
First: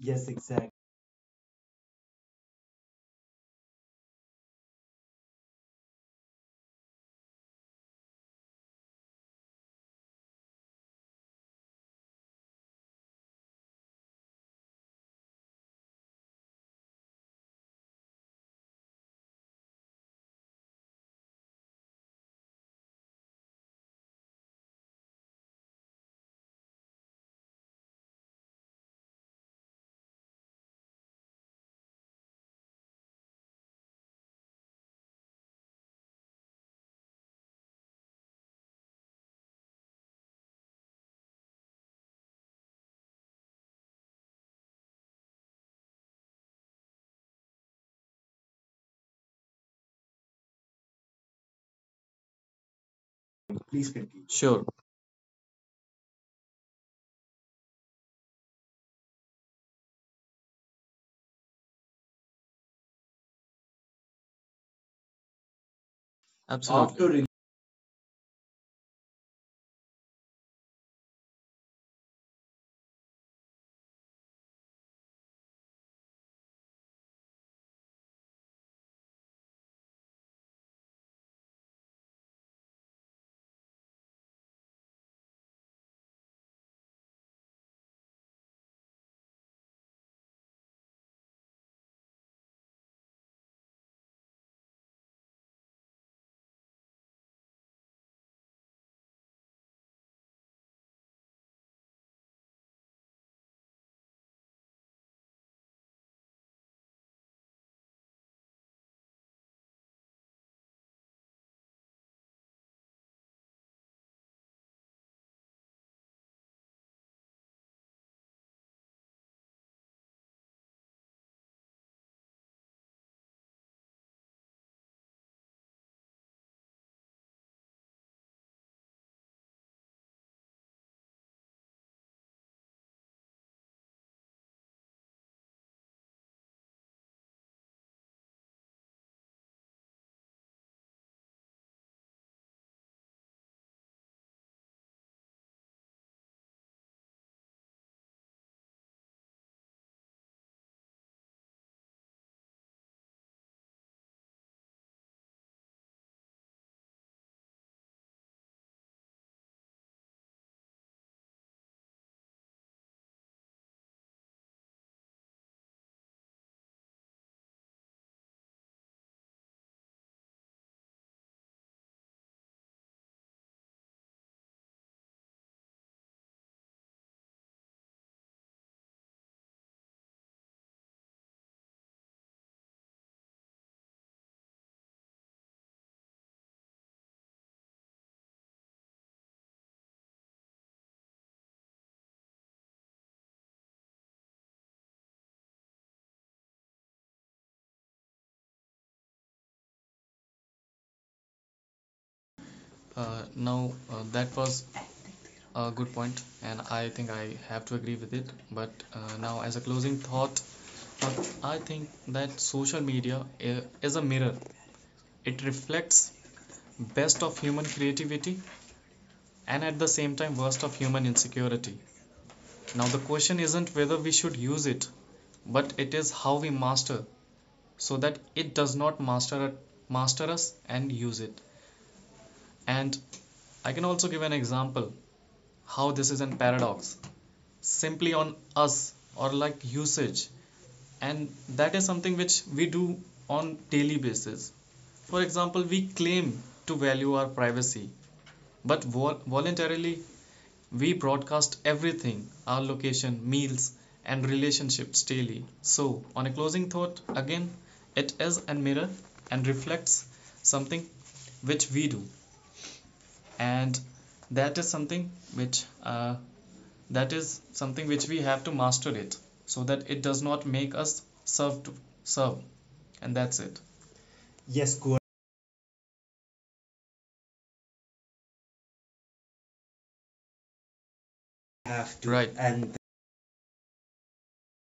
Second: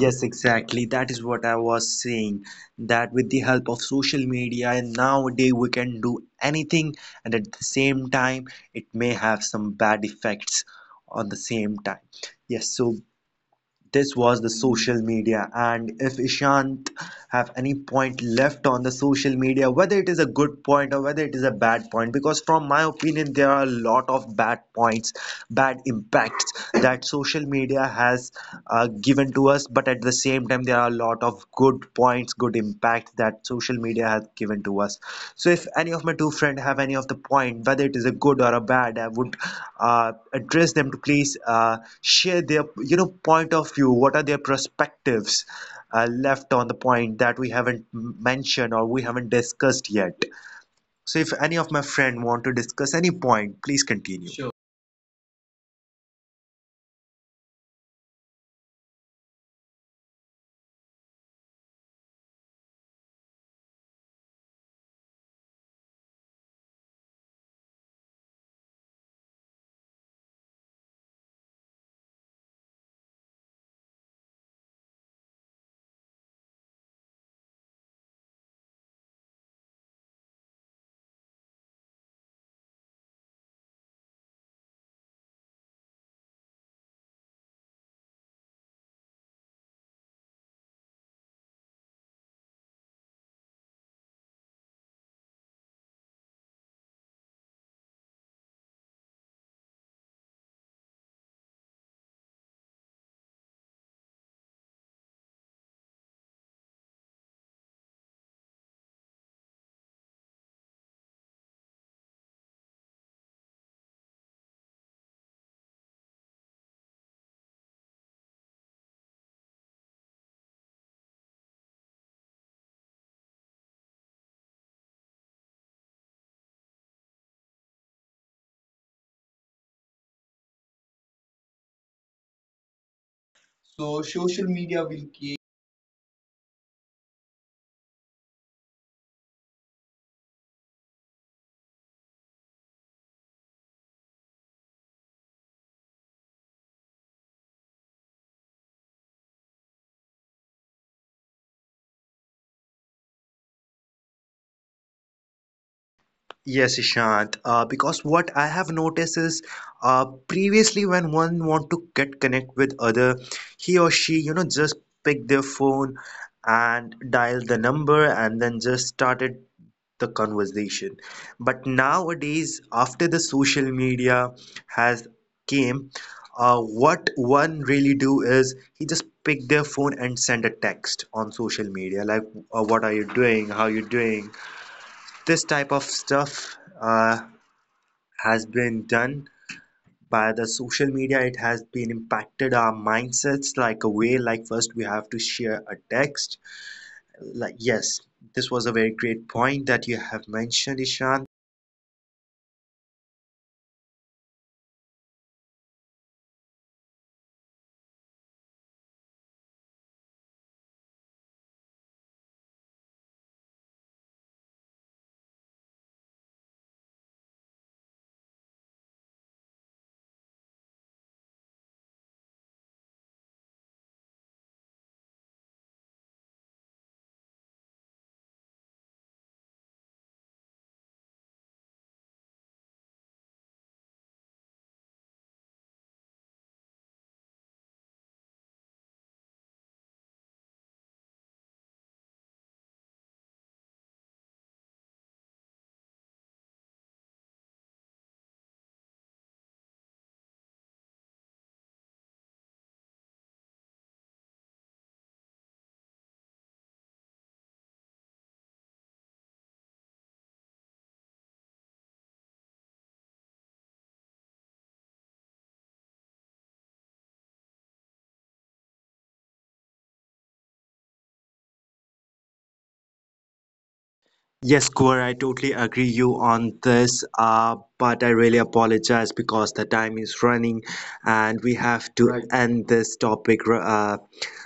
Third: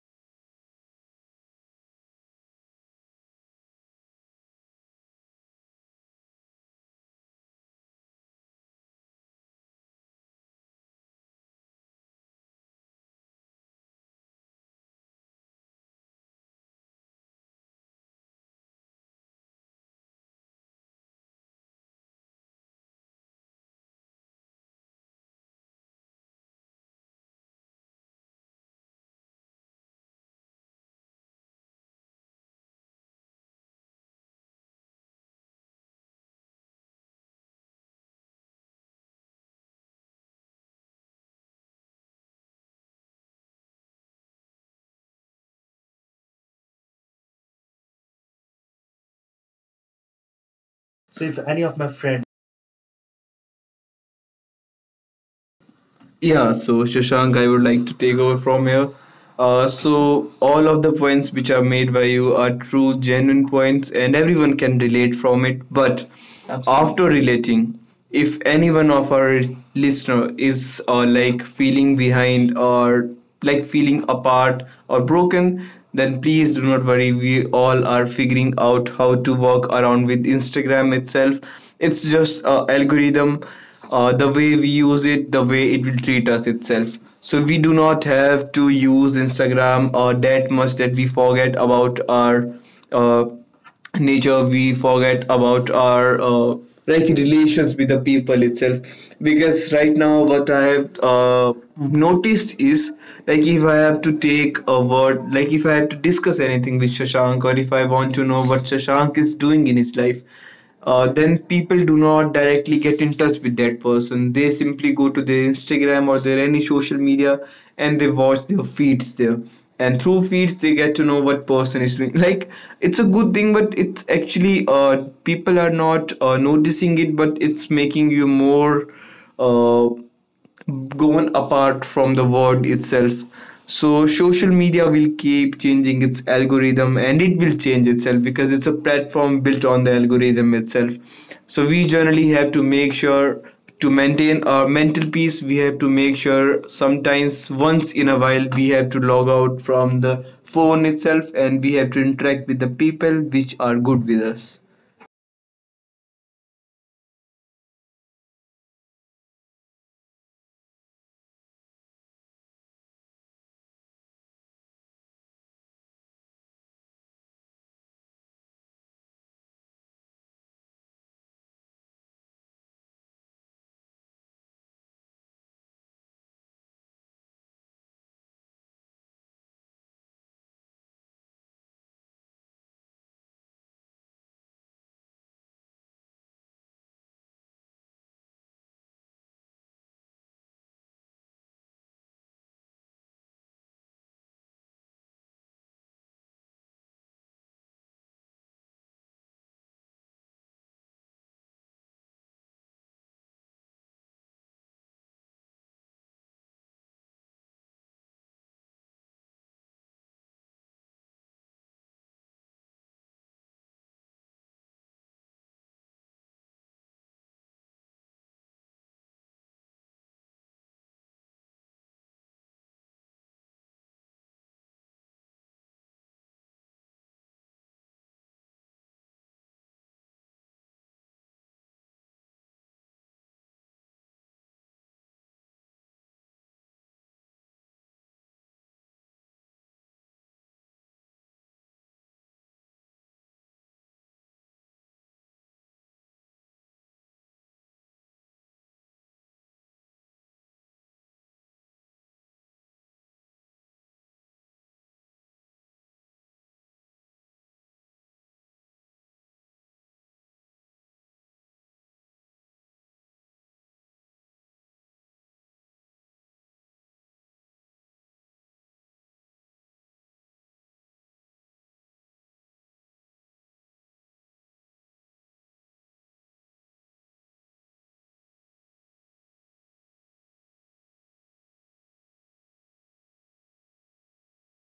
Yes, exactly. exactly. That is what I was saying. That with the help of social media and nowadays we can do anything, and at the same time, it may have some bad effects on the same time. Yes, so this was the social media. And if Ishant have any point left on the social media, whether it is a good point or whether it is a bad point, because from my opinion, there are a lot of bad points, bad impacts that social media has given to us, but at the same time, there are a lot of good points, good impacts that social media has given to us. So if any of my two friend have any of the point, whether it is a good or a bad, I would address them to please share their, you know, point of view. What are their perspectives left on the point that we haven't mentioned or we haven't discussed yet? So if any So if of my any of friends. my friend want to discuss any Please point, continue. please continue. Sure. Yeah, so Shashank, I would like to take over from here. So all of the points which are made by you are true, genuine points, and everyone can relate from it. But, absolutely, after Absolutely. After relating, if any one of our listener is, like, feeling behind or like feeling apart or broken, then please do not worry. We all are figuring out how to work around with Instagram itself. It's just a algorithm. The way we use it, the way it will treat us itself. So we do not have to use Instagram that much that we forget about our uh, nature. We forget about our, like, relations with the people itself. Because right now, what I have noticed is, like, if I have to take a word, like if I have to discuss anything with Shashank, or if I want to know what Shashank is doing in his life, then people do not directly get in touch with that person. They simply go to their Instagram or their any social media and they watch their feeds there. And through feeds, they get to know what person is doing. Like, it's a good thing, but it's actually, people are not noticing it, but it's making you more uh, gone apart from the word itself. So So social social media will media will keep keep. changing its algorithm, and it will change itself because it's a platform built on the algorithm itself. So we generally have to make sure to maintain our mental peace. We have to make sure sometimes, once in a while, we have to log out from the phone itself, and we have to interact with the people which are good with us. Yes, Ishant. Because what I have noticed is, previously when one want to get connect with other, he or she, you know, just pick their phone and dial the number and then just started the conversation. But nowadays, after the social media has came, what one really do is he just pick their phone and send a text on social media, like, what are you doing? How you doing? This type of stuff. Has been done by the social media. It has been impacted our mindsets like a way, like first we have to share a text. Like, yes, this was a very great point that you have mentioned, Ishan. Now, that was a good point, and I think I have to agree with it. But now, as a closing thought, uh, I think that social media i- is a mirror. It reflects best of human creativity, and at the same time worst of human insecurity. Now, the question isn't whether we should use it, but it is how we master so that it does not master, master us and use it. And I can also give an example how this is a paradox simply on us or like usage, and that is something which we do on daily basis. For example, we claim to value our privacy, but voluntarily we broadcast everything, our location, meals, and relationships daily. So on a closing thought again, it is a mirror and reflects something which we do, and that is something which uh, that is something which we have to master it so that it does not make us serve to serve. And that's it. Yes, go Yes, core I totally agree you on this. Uh, but I really apologize, because the time is running and we have to. have to, Right. right, And end this topic. Uh,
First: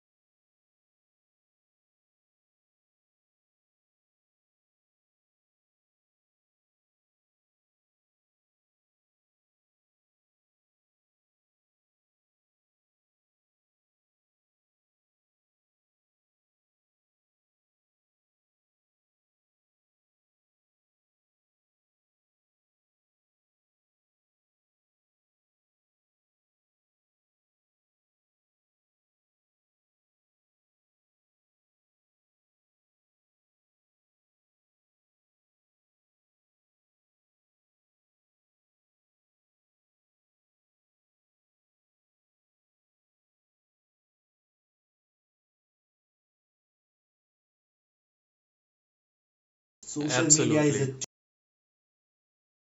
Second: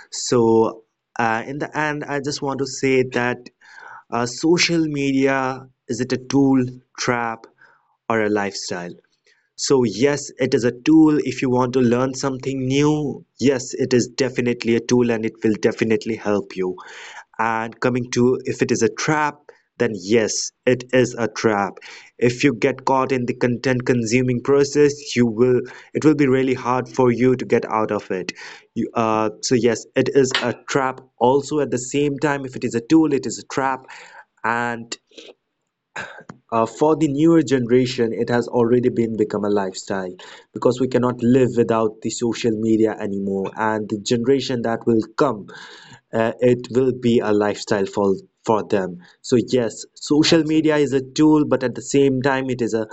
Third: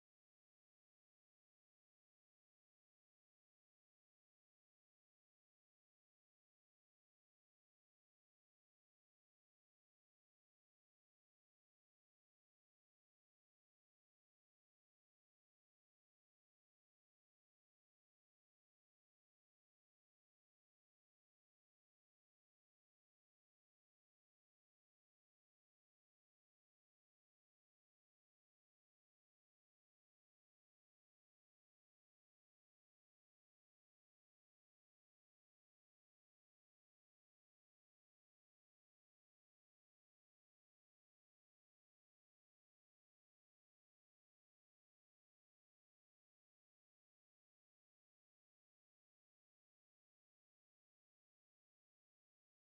so, in the end, I just want to say that social media, is it a tool, trap, or a lifestyle? So, yes, it is a tool. If you want to learn something new, yes, it is definitely a tool and it will definitely help you. And coming to if it is a trap, then yes, it is a trap. If you get caught in the content consuming process, you will, it will be really hard for you to get out of it. So yes, it is a trap also. At the same time, if it is a tool, it is a trap, and for the newer generation, it has already been become a lifestyle, because we cannot live without the social media anymore. And the generation that will come, it will be a lifestyle for them. So yes, social social media Absolutely. Media is is a Absolutely. A tool, but at the same time, it is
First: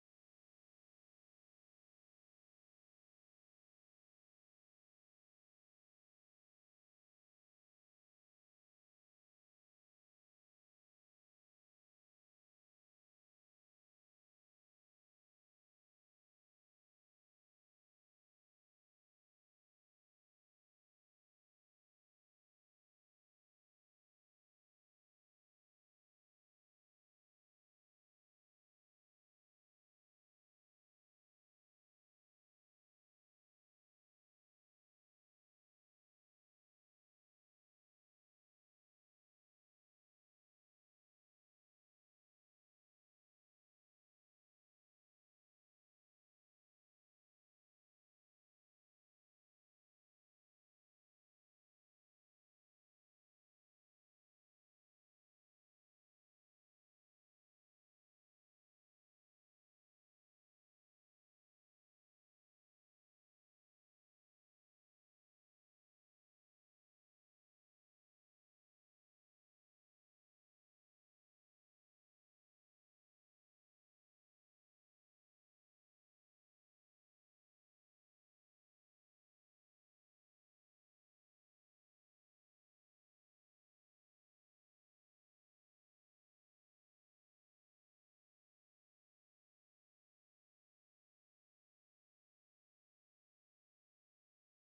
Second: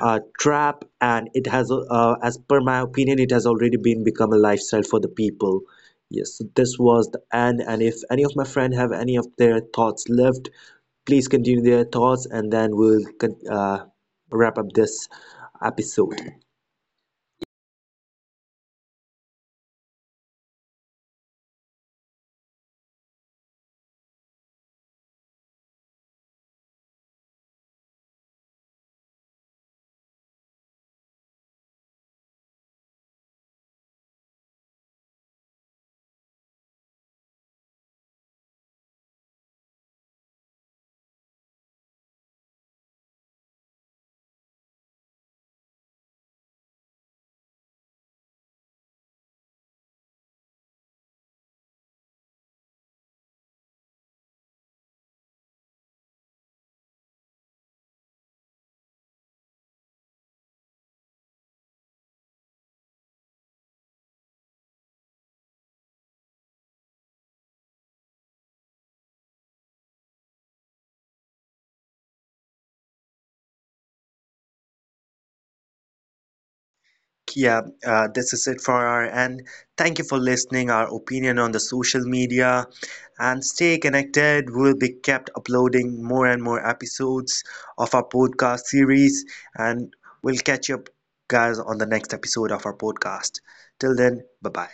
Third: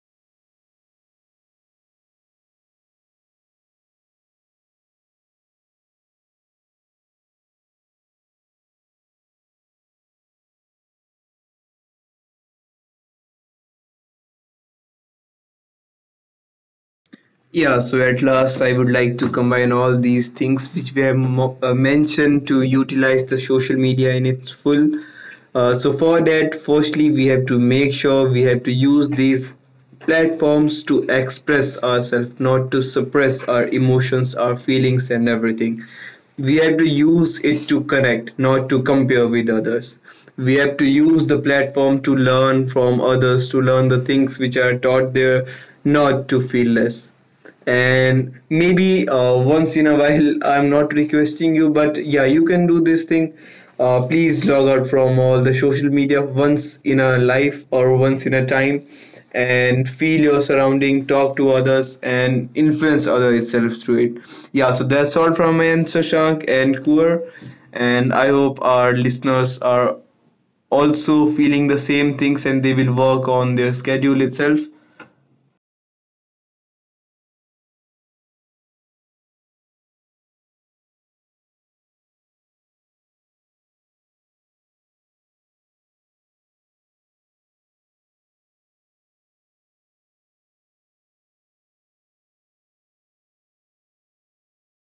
a trap, and it has, as per my opinion, it has already been become a lifestyle for the people. Yes, so this was the end. And if any of my friend have any of their thoughts left, please continue their thoughts, and then we'll wrap up this episode. Yeah, so at last, I would like to combine all these things which we have mentioned to utilize the social media in its full. For that, firstly, we have to make sure we have to use these platforms to express ourselves, not to suppress our emotions, our feelings, and everything. We have to use it to connect, not to compare with others. We have to use the platform to learn from others, to learn the things which are taught there, not to feel less. And maybe, once in a while, I'm not requesting you, but yeah, you can do this thing. Please log out from all the social media once in a life or once in a time, and feel your surrounding, talk to others, and influence other itself through it. Yeah, so that's all from my end, Shashank and Kuer. And I hope our listeners are also feeling the same things, and they will work on their schedule itself. Yeah, this is it for our end. Thank you for listening our opinion on the social media, and stay connected. We'll be kept uploading more and more episodes of our podcast series, and we'll catch you up guys on the next episode of our podcast. Till then, bye-bye.